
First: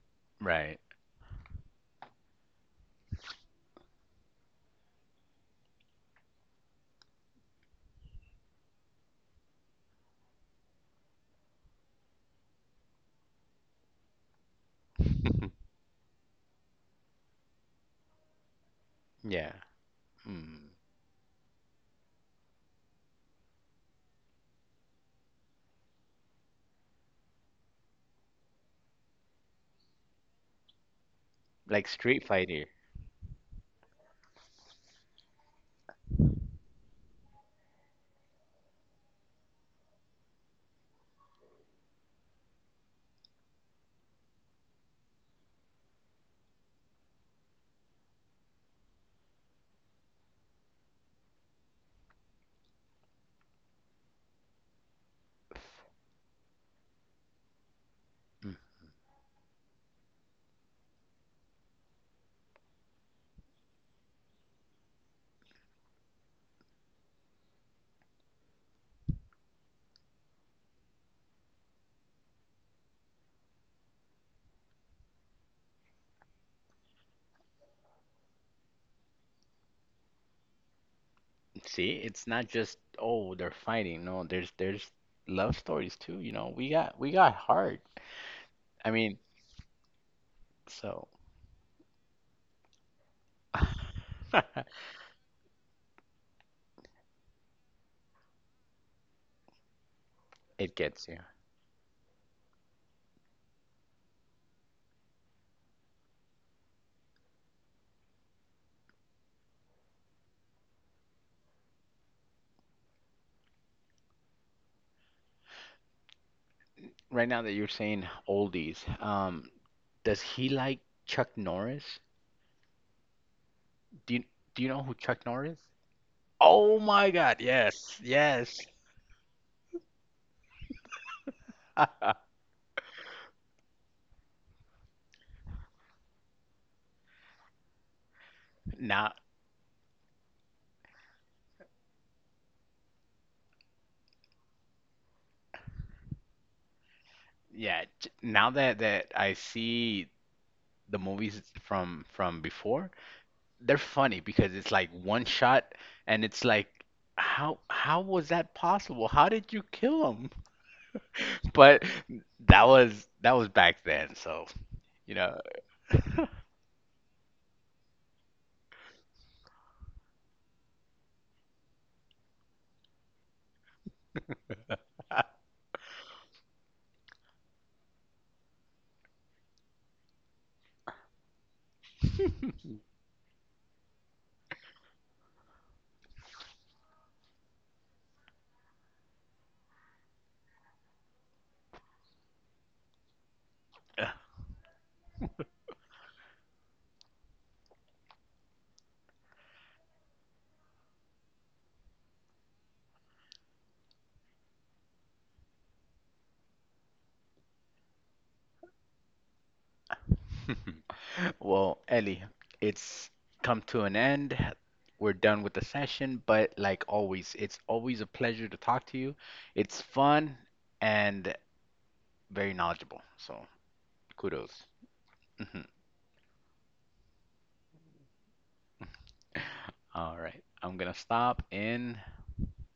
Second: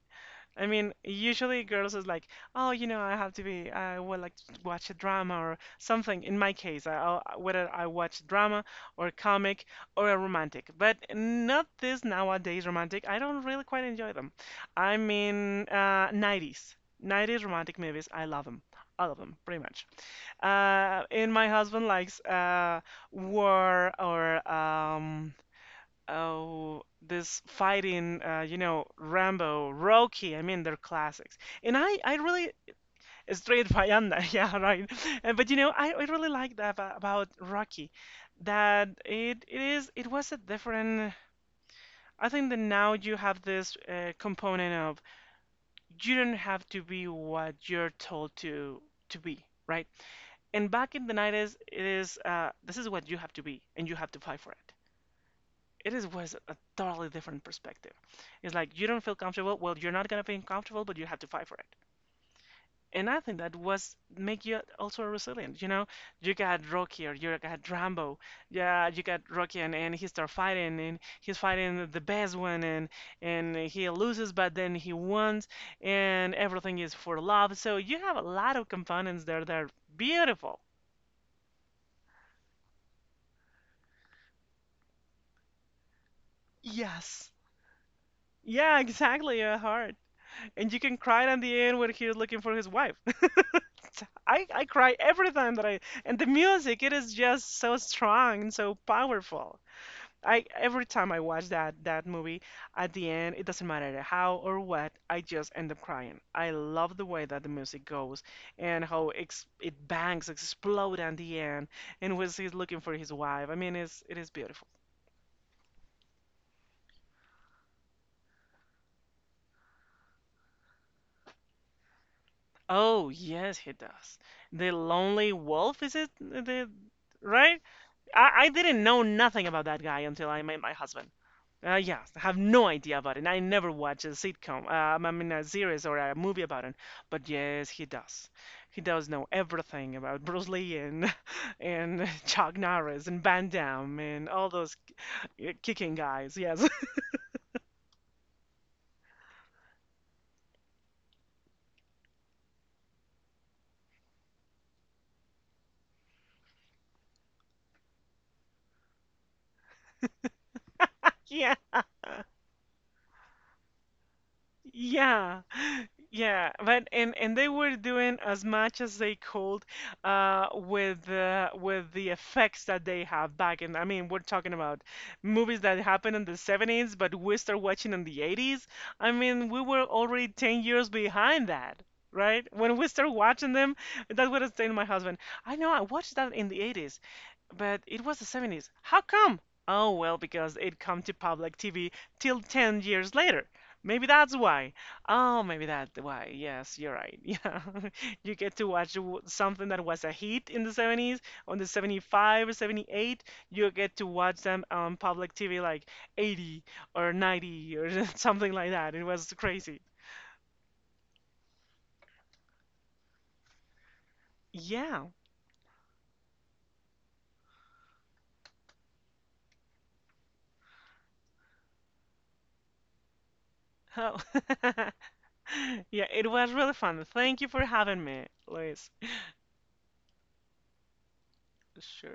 I
Right.
mean, usually girls is like, oh, I would like to watch a drama or something. In my case, whether I watch drama or comic or a romantic, but not this nowadays romantic. I don't really quite enjoy them. I mean, uh, 90s. 90s romantic movies, I love them. All of them,
Yeah.
pretty much.
Mm.
And my husband likes war or um, Oh, this fighting, Rambo, Rocky, I mean, they're classics. And
Like
I
Street
really,
Fighter.
Straight Bayanda, yeah, right. But you know, I really like that about Rocky, that it was a different, I think that now you have this component of you don't have to be what you're told to be, right? And back in the 90s, it is, this is what you have to be, and you have to fight for it it is was a totally different perspective. It's
Hmm.
like you don't feel comfortable. Well, you're not gonna feel comfortable, but you have to fight for it. And I think that was make you also resilient. You know, you got Rocky or you got Rambo. Yeah, you got Rocky, and he start fighting, and he's fighting the best one, and he loses, but then he wins, and everything is for love. So you have a lot of components there that are beautiful.
See, it's not just oh they're fighting. No, there's love stories too. You know, we
Yes.
got heart.
Yeah,
I mean,
exactly. Your heart, and you can
so
cry at the end when he's looking for his wife. I cry every time that I and the music it is just so strong and so powerful. I
it
every
gets
time
you.
I watch that movie at the end it doesn't matter how or what I just end up crying. I love the way that the music goes and how ex it bangs explode at the end and when he's looking for his wife. I mean it is beautiful.
Right now that you're saying oldies, does he like Chuck Norris?
Oh yes he
Do
does.
you do you
The
know who Chuck
Lonely
Norris?
Wolf is it the
Oh my God,
right?
yes,
I
yes.
didn't know nothing about that guy until I met my husband. Yeah, I have no idea about it. I never watch a sitcom, a series or a movie about it. But yes, he does. He does
Now,
know everything about Bruce Lee and and Chuck Norris and Van Damme and all those kicking guys. Yes,
yeah, j- now that that I see the movies from before, they're funny because it's like one shot and it's like how was that possible? How did you kill him?
yeah.
But that was back then, so you know.
Yeah, yeah, but and they were doing as much as they could with the effects that they have back in. I mean, we're talking about movies that happened in the 70s, but we start watching in the 80s. I mean, we were already 10 years behind that, right? When we start watching them, that's what I was saying to my husband. I know I watched that in the 80s. But it was the 70s. How come? Oh, well, because it come to public TV till 10 years later. Maybe that's why. Oh, maybe that's why. Yes, you're right. Yeah. You get to watch something that was a hit in the 70s, on the 75 or 78, you get to watch them on public TV like 80 or 90 or something like that. It was crazy.
Well, Ellie, it's come to an end.
Yeah.
We're done with the session, but like always, it's always a pleasure to talk to you. It's fun and very knowledgeable, so
Oh.
kudos. Mhm.
Yeah, it was really fun. Thank you for having me, Luis.
All right, I'm gonna stop
Sure.
in